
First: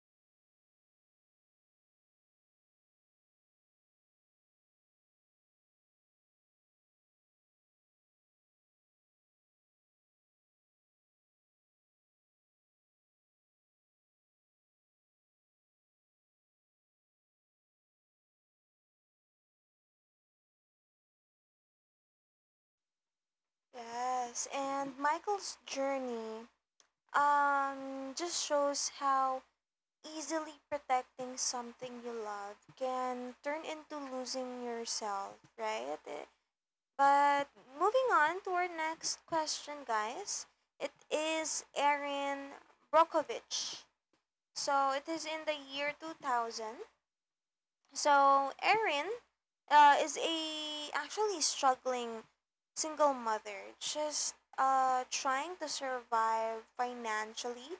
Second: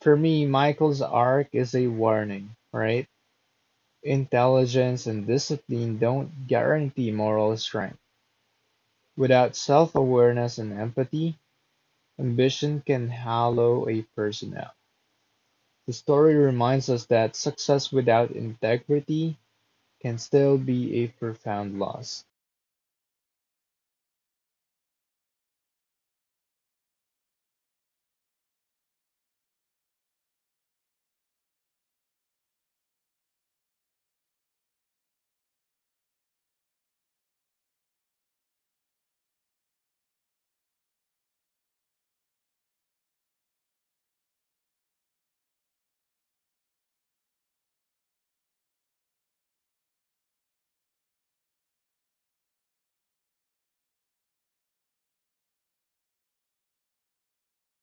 Speaker 2: for me, Michael's arc is a warning, right? Intelligence and discipline don't guarantee moral strength. Without self awareness and empathy, ambition can hollow a person out. The story reminds us that success without integrity can still be a profound loss.
Speaker 1: Yes, and Michael's journey um just shows how easily protecting something you love can turn into losing yourself, right? Eh, But moving on to our next question, guys. It is Erin Brockovich. So it is in the year two thousand. So Erin uh, is a actually struggling single mother, just uh, trying to survive financially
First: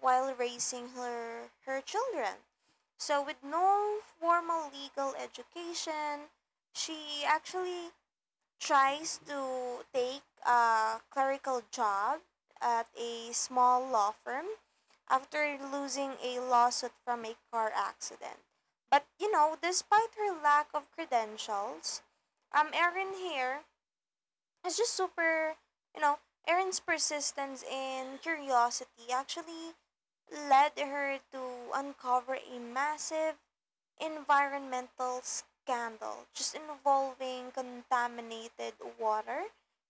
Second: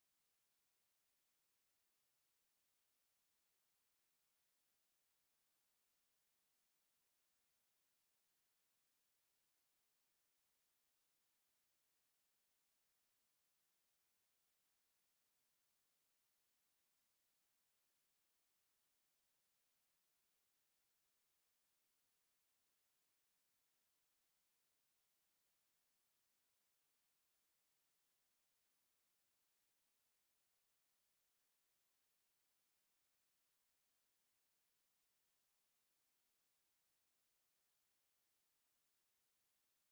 Speaker 1: while raising her her children. So with no formal legal education, she actually tries to take a clerical job at a small law firm after losing a lawsuit from a car accident. But you know, despite her lack of credentials, um, Erin here is just super, you know, Erin's persistence and curiosity actually led her to uncover a massive environmental scandal just involving contaminated water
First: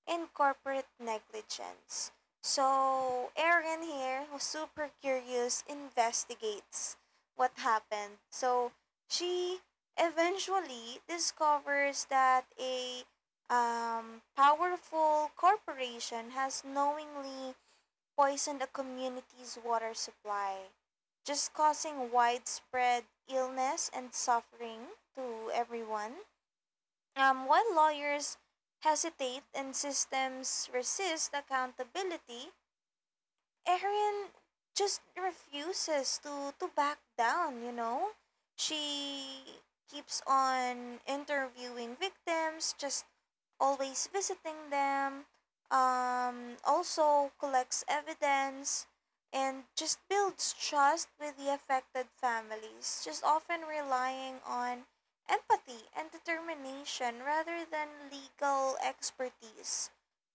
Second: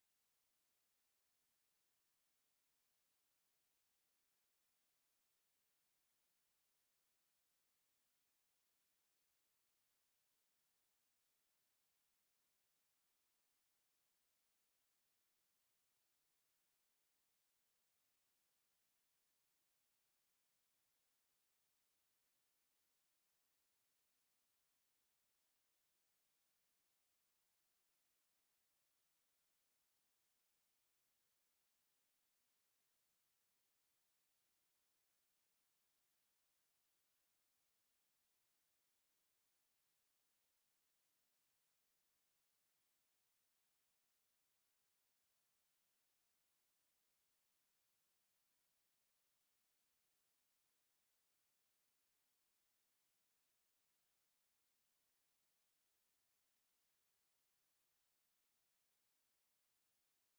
Speaker 1: and corporate negligence. So Aaron here, who's super curious, investigates what happened. So she eventually discovers that a um, powerful corporation has knowingly poisoned a community's water supply, just causing widespread illness and suffering to everyone. Um, while lawyers hesitate and systems resist accountability, Erin just refuses to, to back down, you know? She keeps on interviewing victims, just always visiting them, um, also collects evidence, and just builds trust with the affected families, just often relying on empathy and determination rather than legal expertise.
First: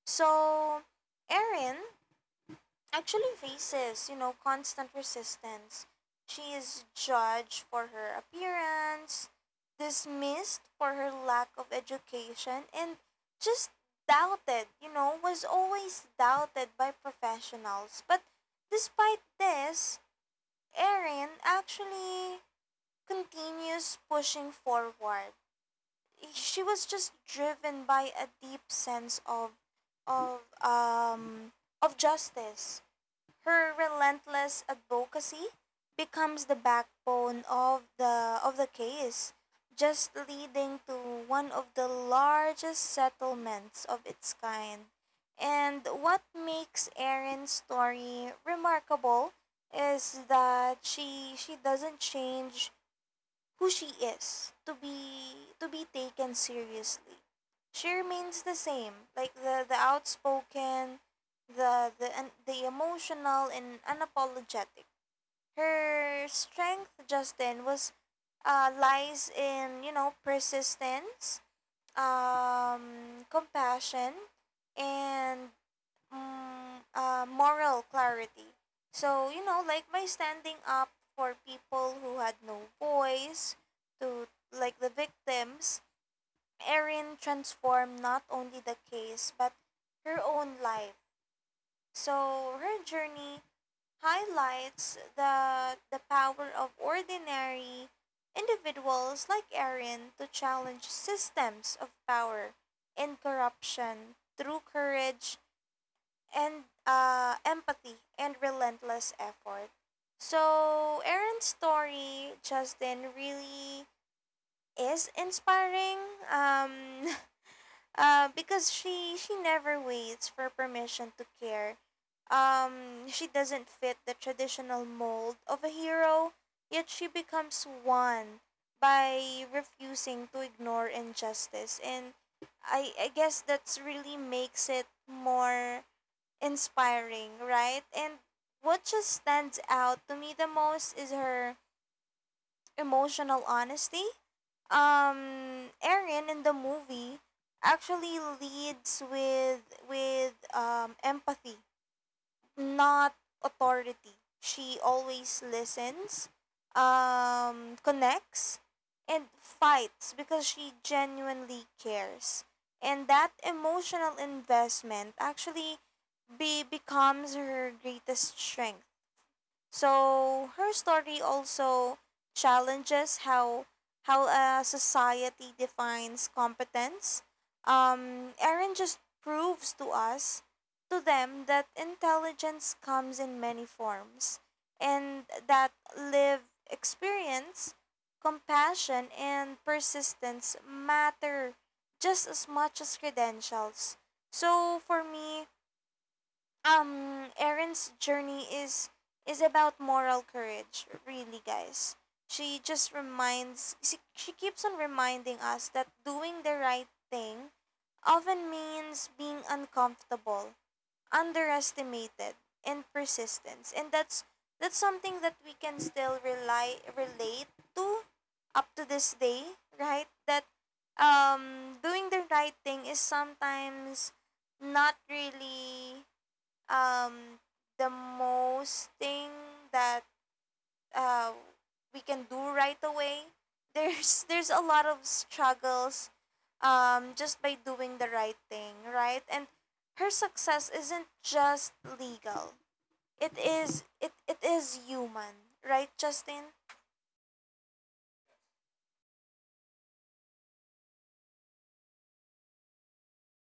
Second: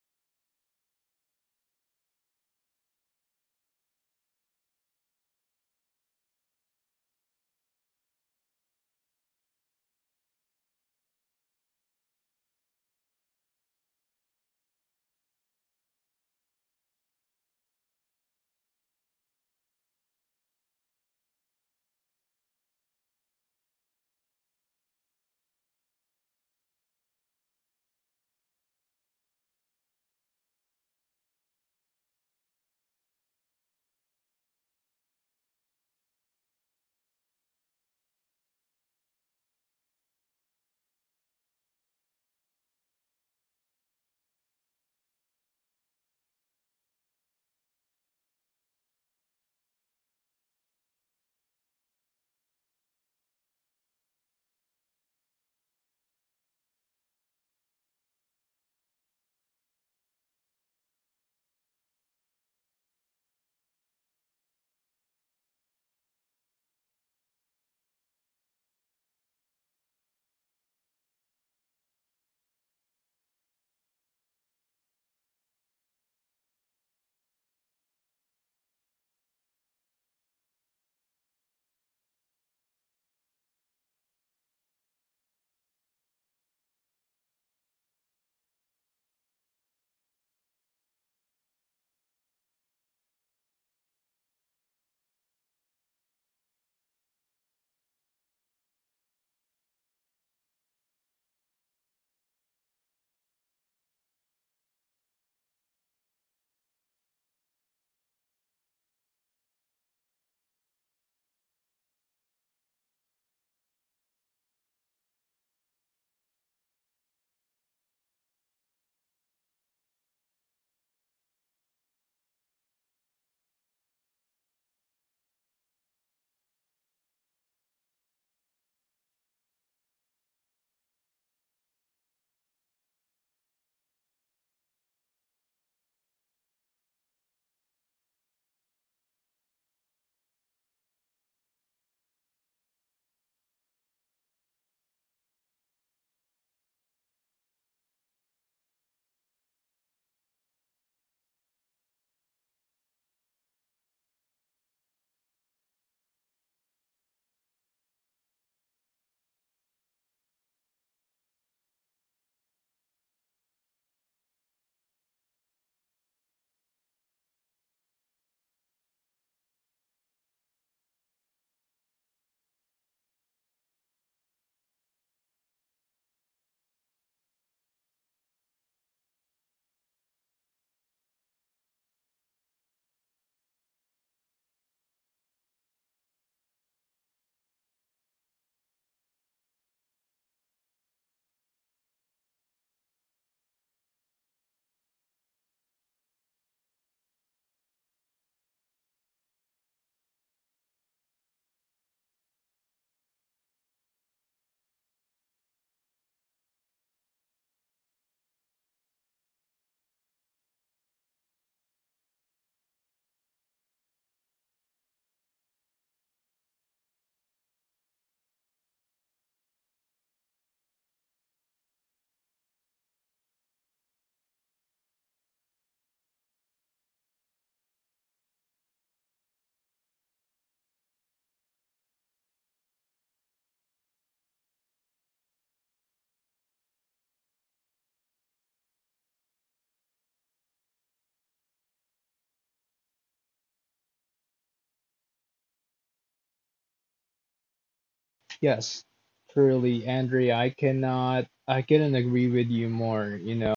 Speaker 1: So Erin actually faces, you know, constant resistance. She is judged for her appearance, dismissed for her lack of education, and just doubted, you know, was always doubted by professionals. But despite this, Erin actually continues pushing forward. She was just driven by a deep sense of of um of justice. Her relentless advocacy becomes the backbone of the of the case, just leading to one of the largest settlements of its kind. And what makes Erin's story remarkable is that she she doesn't change who she is to be to be taken seriously. She remains the same, like the the outspoken, the the and the emotional and unapologetic. Her strength just then was uh, lies in, you know, persistence, um, compassion, and mm, uh, moral clarity. So, you know, like by standing up for people who had no voice, to like the victims, Erin transformed not only the case but her own life. So her journey highlights the the power of ordinary individuals like Erin to challenge systems of power and corruption through courage and uh, empathy and relentless effort. So Aaron's story, Justin, really is inspiring, um, uh, because she she never waits for permission to care. Um, she doesn't fit the traditional mold of a hero, yet she becomes one by refusing to ignore injustice, and I I guess that's really makes it more inspiring, right? And what just stands out to me the most is her emotional honesty. Um, Erin in the movie actually leads with with um, empathy, not authority. She always listens, um, connects, and fights because she genuinely cares. And that emotional investment actually be becomes her greatest strength. So her story also challenges how how a society defines competence. Um, Erin just proves to us, to them, that intelligence comes in many forms, and that live experience, compassion, and persistence matter just as much as credentials. So for me, um Erin's journey is is about moral courage, really, guys. She just reminds she, she keeps on reminding us that doing the right thing often means being uncomfortable, underestimated, and persistence. And that's that's something that we can still rely relate to up to this day, right? That um doing the right thing is sometimes not really, um, the most thing that, uh, we can do right away. There's there's a lot of struggles, um, just by doing the right thing, right? And her success isn't just legal. It is it, it is human, right, Justin?
Speaker 2: Yes, truly, Andrea. I cannot, I couldn't agree with you more. You know,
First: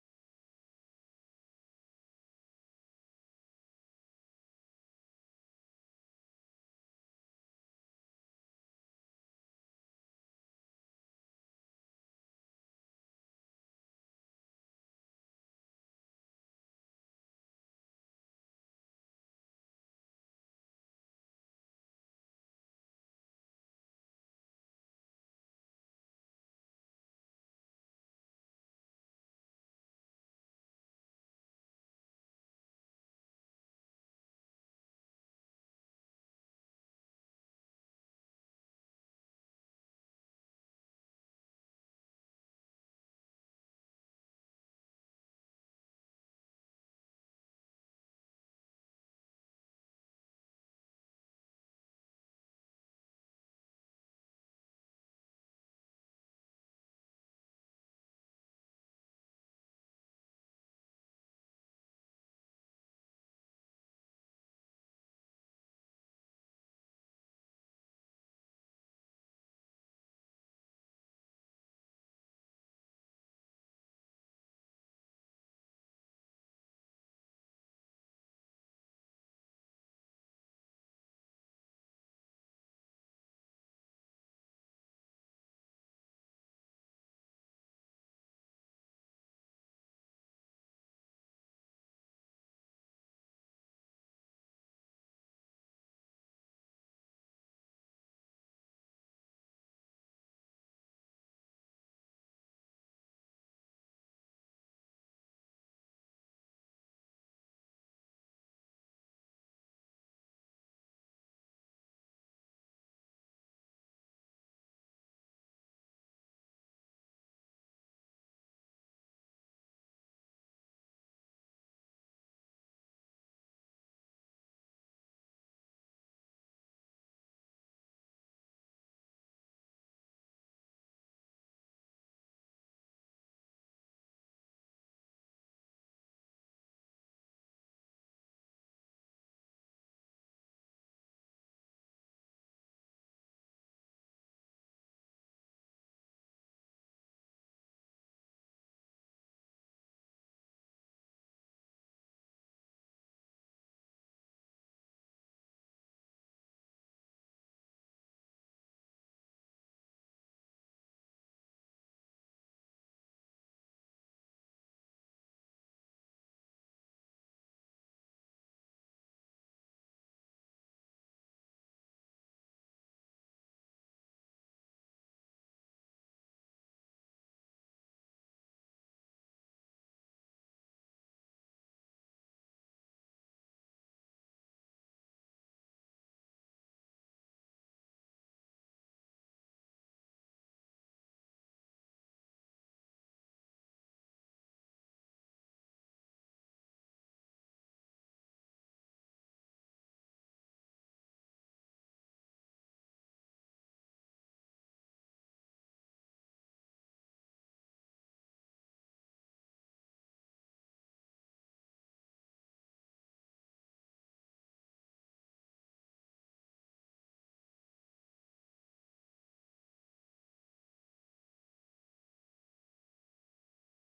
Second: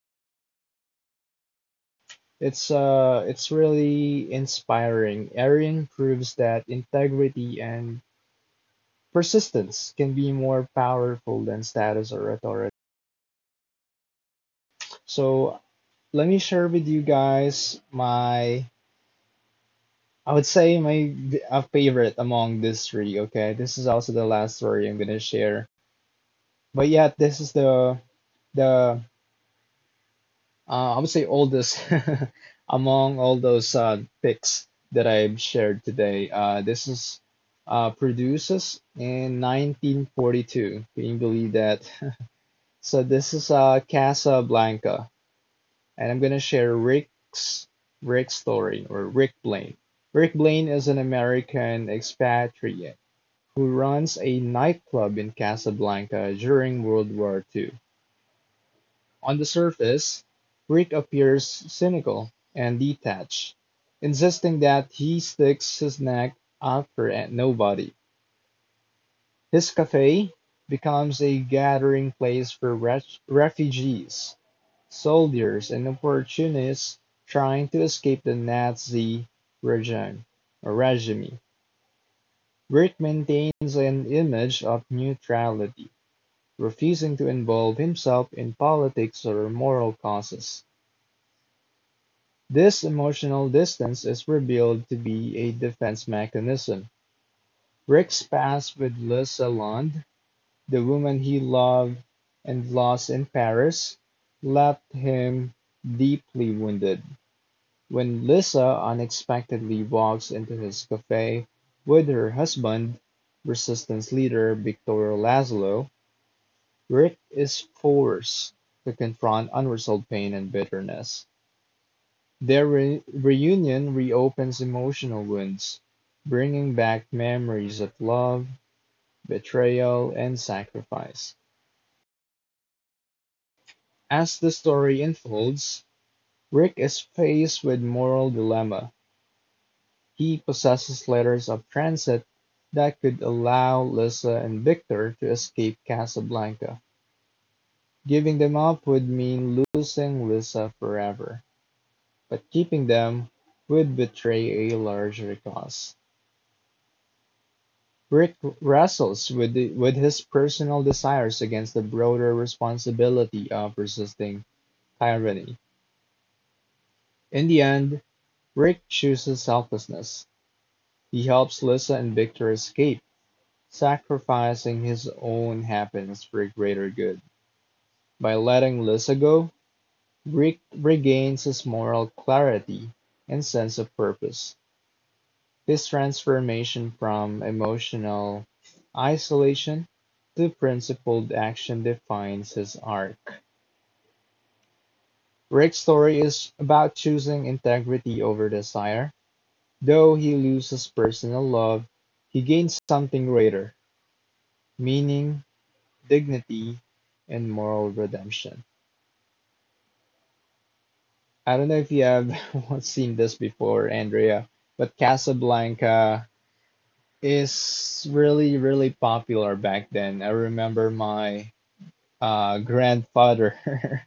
Speaker 2: it's uh, it's really inspiring. Arian proves that integrity and persistence can be more powerful than status or authority. So let me share with you guys my I would say my v- uh, favorite among these three. Okay, this is also the last story I'm gonna share. But yeah, this is the the Uh, I would say oldest among all those uh, picks that I've shared today. Uh, this is uh, produces in nineteen forty-two. Can you believe that? So this is uh, Casablanca, and I'm gonna share Rick's Rick's story or Rick Blaine. Rick Blaine is an American expatriate who runs a nightclub in Casablanca during World War Two. On the surface, Rick appears cynical and detached, insisting that he sticks his neck out for nobody. His cafe becomes a gathering place for ref- refugees, soldiers, and opportunists trying to escape the Nazi regime. Or regime. Rick maintains an image of neutrality, refusing to involve himself in politics or moral causes. This emotional distance is revealed to be a defense mechanism. Rick's past with Liz Salond, the woman he loved and lost in Paris, left him deeply wounded. When Lisa unexpectedly walks into his cafe with her husband, resistance leader Victoria Laszlo, Rick is forced to confront unresolved pain and bitterness. Their re- reunion reopens emotional wounds, bringing back memories of love, betrayal, and sacrifice. As the story unfolds, Rick is faced with moral dilemma. He possesses letters of transit that could allow Lisa and Victor to escape Casablanca. Giving them up would mean losing Lisa forever, but keeping them would betray a larger cause. Rick wrestles with the, with his personal desires against the broader responsibility of resisting tyranny. In the end, Rick chooses selflessness. He helps Lisa and Victor escape, sacrificing his own happiness for a greater good. By letting Lisa go, Rick regains his moral clarity and sense of purpose. This transformation from emotional isolation to principled action defines his arc. Rick's story is about choosing integrity over desire. Though he loses personal love, he gains something greater meaning, dignity, and moral redemption. I don't know if you have seen this before, Andrea, but Casablanca is really, really popular back then. I remember my uh, grandfather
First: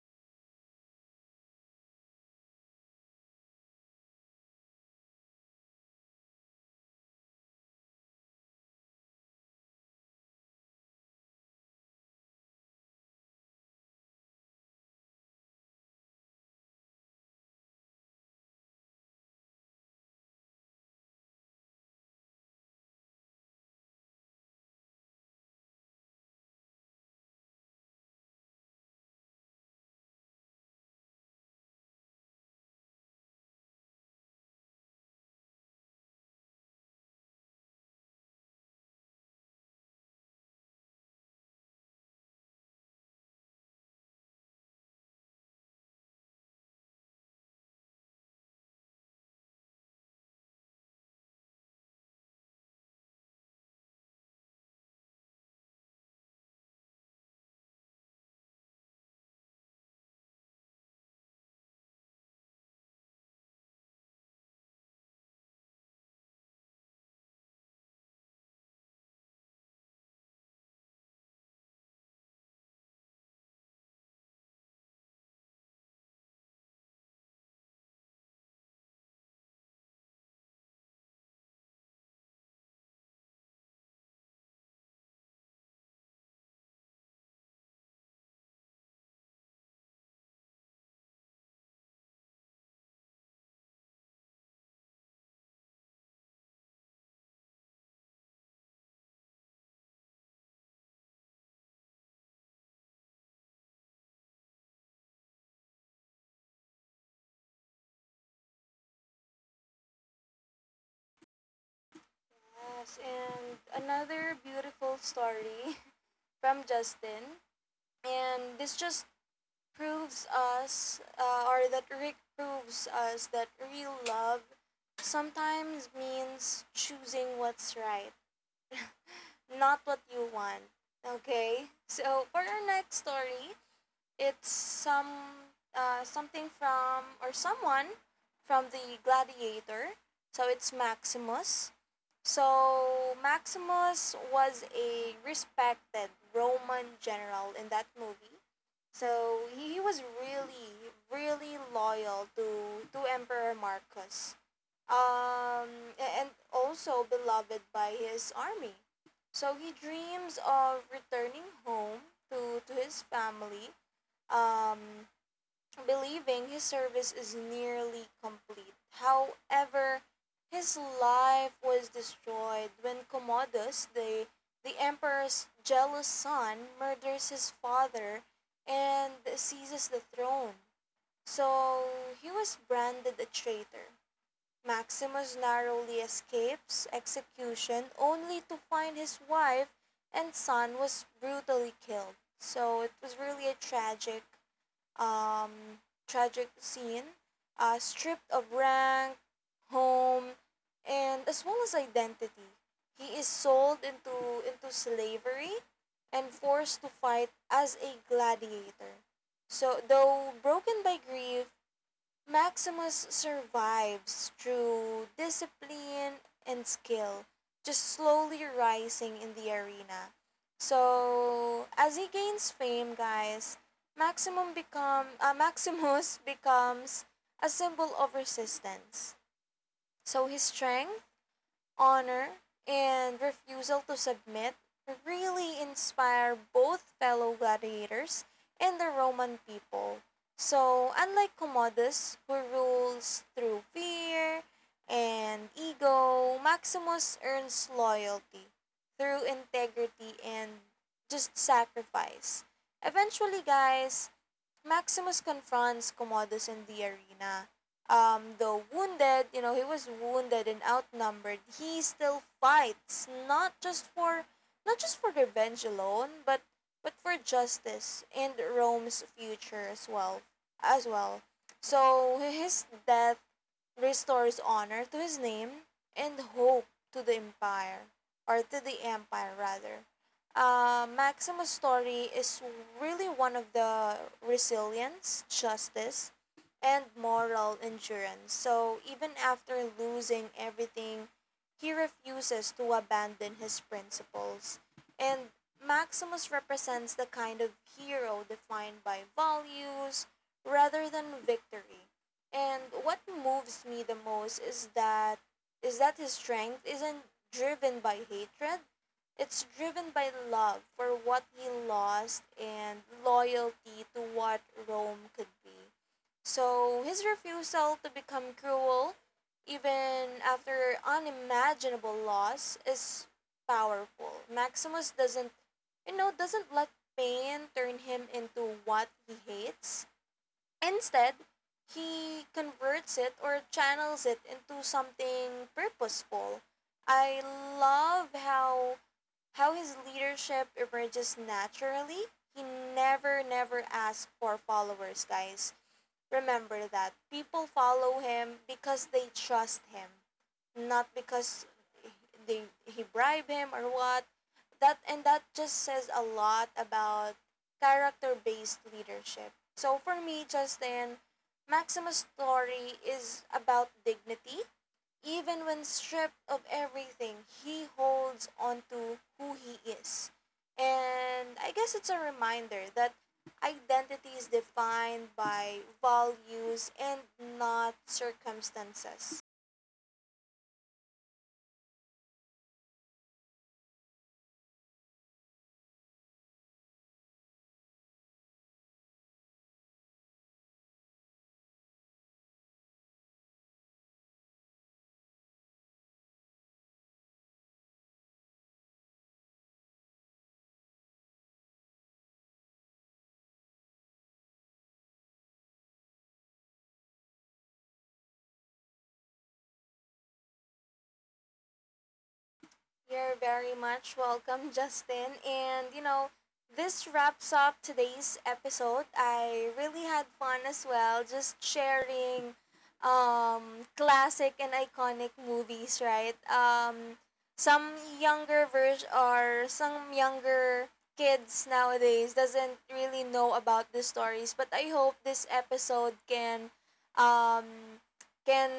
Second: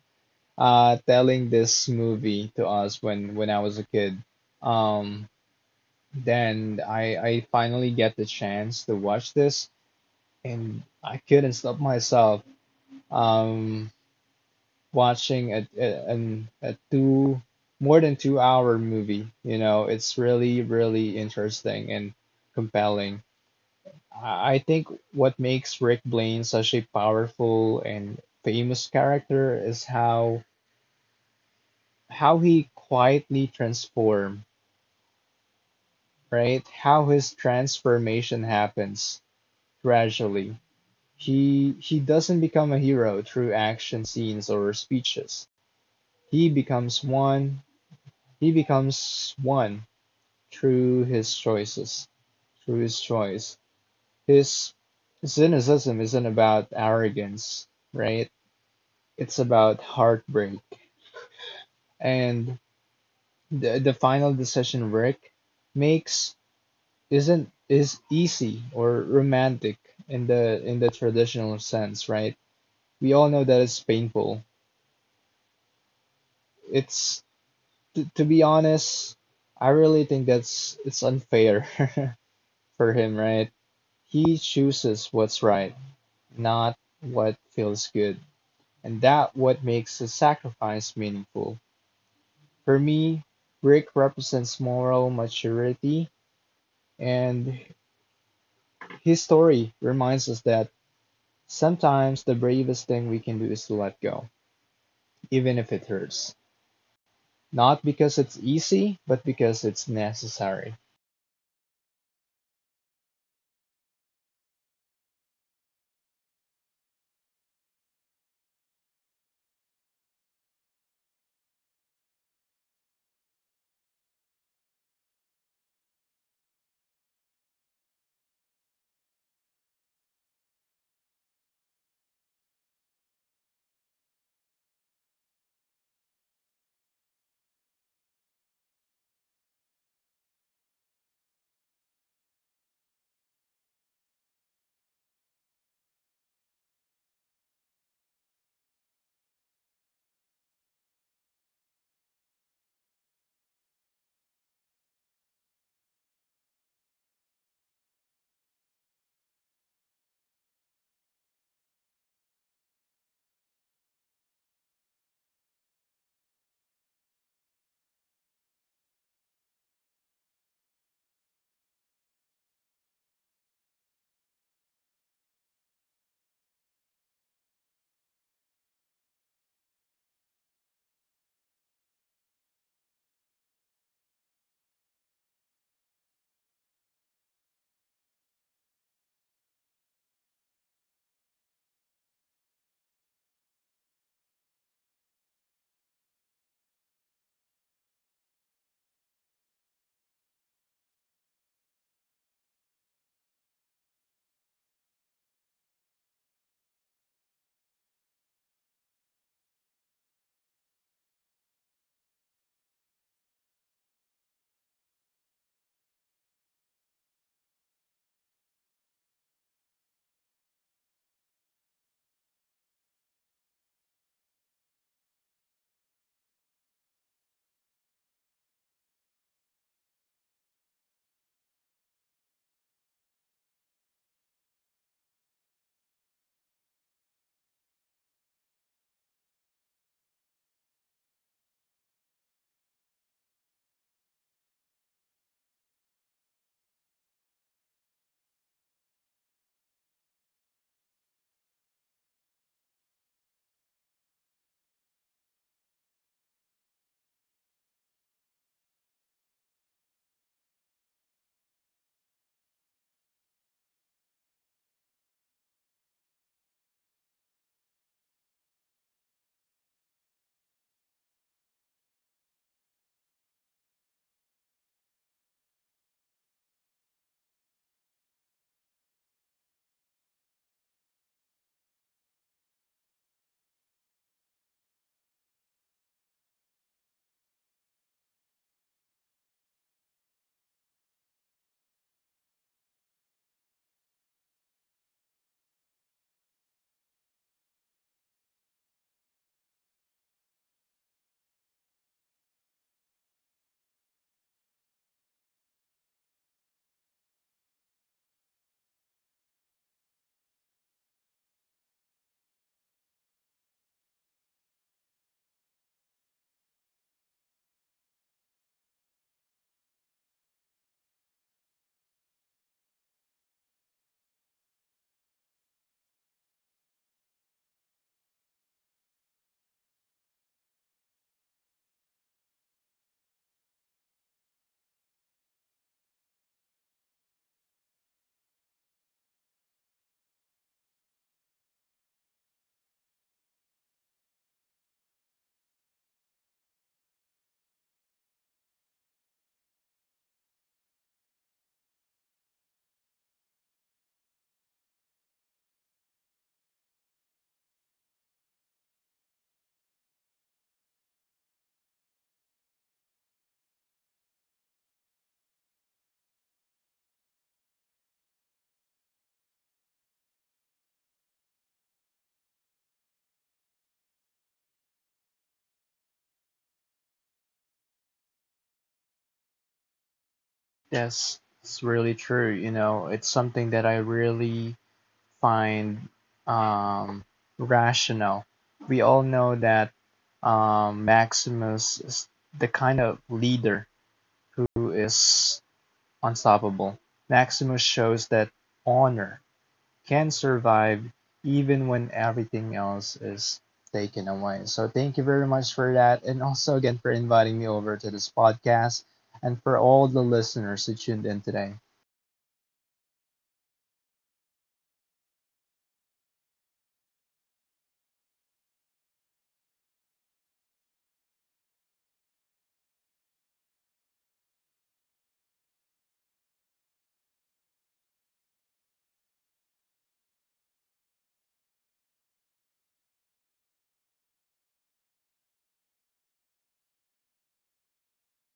Speaker 2: uh, telling this movie to us when when I was a kid. Um, then I I finally get the chance to watch this, and I couldn't stop myself um, watching a, a an a two more than two hour movie. You know, it's really really interesting and compelling. I I think what makes Rick Blaine such a powerful and famous character is how how he quietly transform, right? How his transformation happens gradually. He he doesn't become a hero through action scenes or speeches. He becomes one. He becomes one through his choices, through his choice. His cynicism isn't about arrogance, right? It's about heartbreak. And the, the final decision Rick makes isn't is easy or romantic in the in the traditional sense, right? We all know that it's painful. It's t- to be honest, I really think that's it's unfair for him, right? He chooses what's right, not what feels good, and that what makes the sacrifice meaningful. For me, Rick represents moral maturity, and his story reminds us that sometimes the bravest thing we can do is to let go, even if it hurts. Not because it's easy, but because it's necessary.
Speaker 1: Yes, and another beautiful story from Justin. And this just proves us, uh, or that Rick proves us that real love sometimes means choosing what's right, not what you want. Okay, so for our next story, it's some, uh, something from, or someone from the Gladiator. So it's Maximus. So Maximus was a respected Roman general in that movie. So he was really, really loyal to to Emperor Marcus. Um, and also beloved by his army. So he dreams of returning home to to his family. Um, believing his service is nearly complete. However, his life was destroyed when Commodus, the, the emperor's jealous son, murders his father and seizes the throne. So he was branded a traitor. Maximus narrowly escapes execution only to find his wife and son was brutally killed. So it was really a tragic, um, tragic scene, uh, stripped of rank, home, and as well as identity. He is sold into, into slavery and forced to fight as a gladiator. So, though broken by grief, Maximus survives through discipline and skill, just slowly rising in the arena. So as he gains fame, guys, Maximum become uh, Maximus becomes a symbol of resistance. So his strength, honor, and refusal to submit really inspire both fellow gladiators and the Roman people. So, unlike Commodus, who rules through fear and ego, Maximus earns loyalty through integrity and just sacrifice. Eventually, guys, Maximus confronts Commodus in the arena. Um, though wounded, you know, he was wounded and outnumbered, he still fights, not just for not just for revenge alone, but but for justice and Rome's future as well as well. So his death restores honor to his name and hope to the empire, or to the empire rather. Uh, Maximus' story is really one of the resilience, justice, and moral endurance. So even after losing everything, he refuses to abandon his principles. And Maximus represents the kind of hero defined by values rather than victory. And what moves me the most is that is that his strength isn't driven by hatred. It's driven by love for what he lost and loyalty to what Rome could be. So his refusal to become cruel, even after unimaginable loss, is powerful. Maximus doesn't, you know, doesn't let pain turn him into what he hates. Instead, he converts it or channels it into something purposeful. I love how how his leadership emerges naturally. He never never asks for followers, guys. Remember that. People follow him because they trust him, not because they he bribed him or what. That and that just says a lot about character-based leadership. So for me, Justin, Maximus' story is about dignity. Even when stripped of everything, he holds on to who he is. And I guess it's a reminder that identity is defined by values and not circumstances.
Speaker 2: Yes, it's really true. You know, it's something that I really find um, rational. We all know that um, Maximus is the kind of leader who is unstoppable. Maximus shows that honor can survive even when everything else is taken away. So thank you very much for that. And also again for inviting me over to this podcast and for all the listeners who tuned in today.
Speaker 1: You're very much welcome, Justin. And you know, this wraps up today's episode. I really had fun as well, just sharing, um, classic and iconic movies, right? Um, some younger version, or some younger kids nowadays doesn't really know about the stories, but I hope this episode can um, can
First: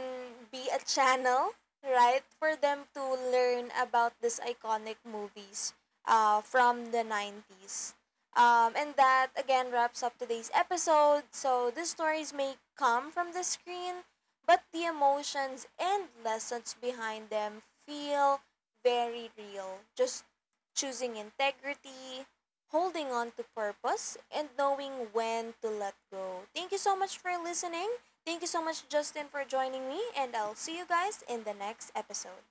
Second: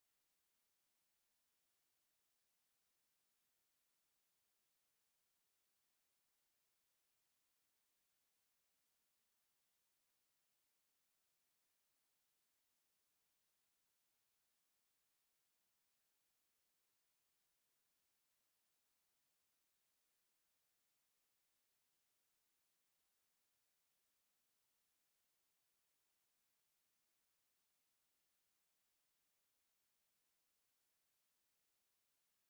Speaker 1: be a channel, right, for them to learn about these iconic movies, uh, from the nineties, um, and that again wraps up today's episode. So the stories may come from the screen, but the emotions and lessons behind them feel very real, just choosing integrity, holding on to purpose, and knowing when to let go. Thank you so much for listening. Thank you so much, Justin, for joining me, and I'll see you guys in the next episode.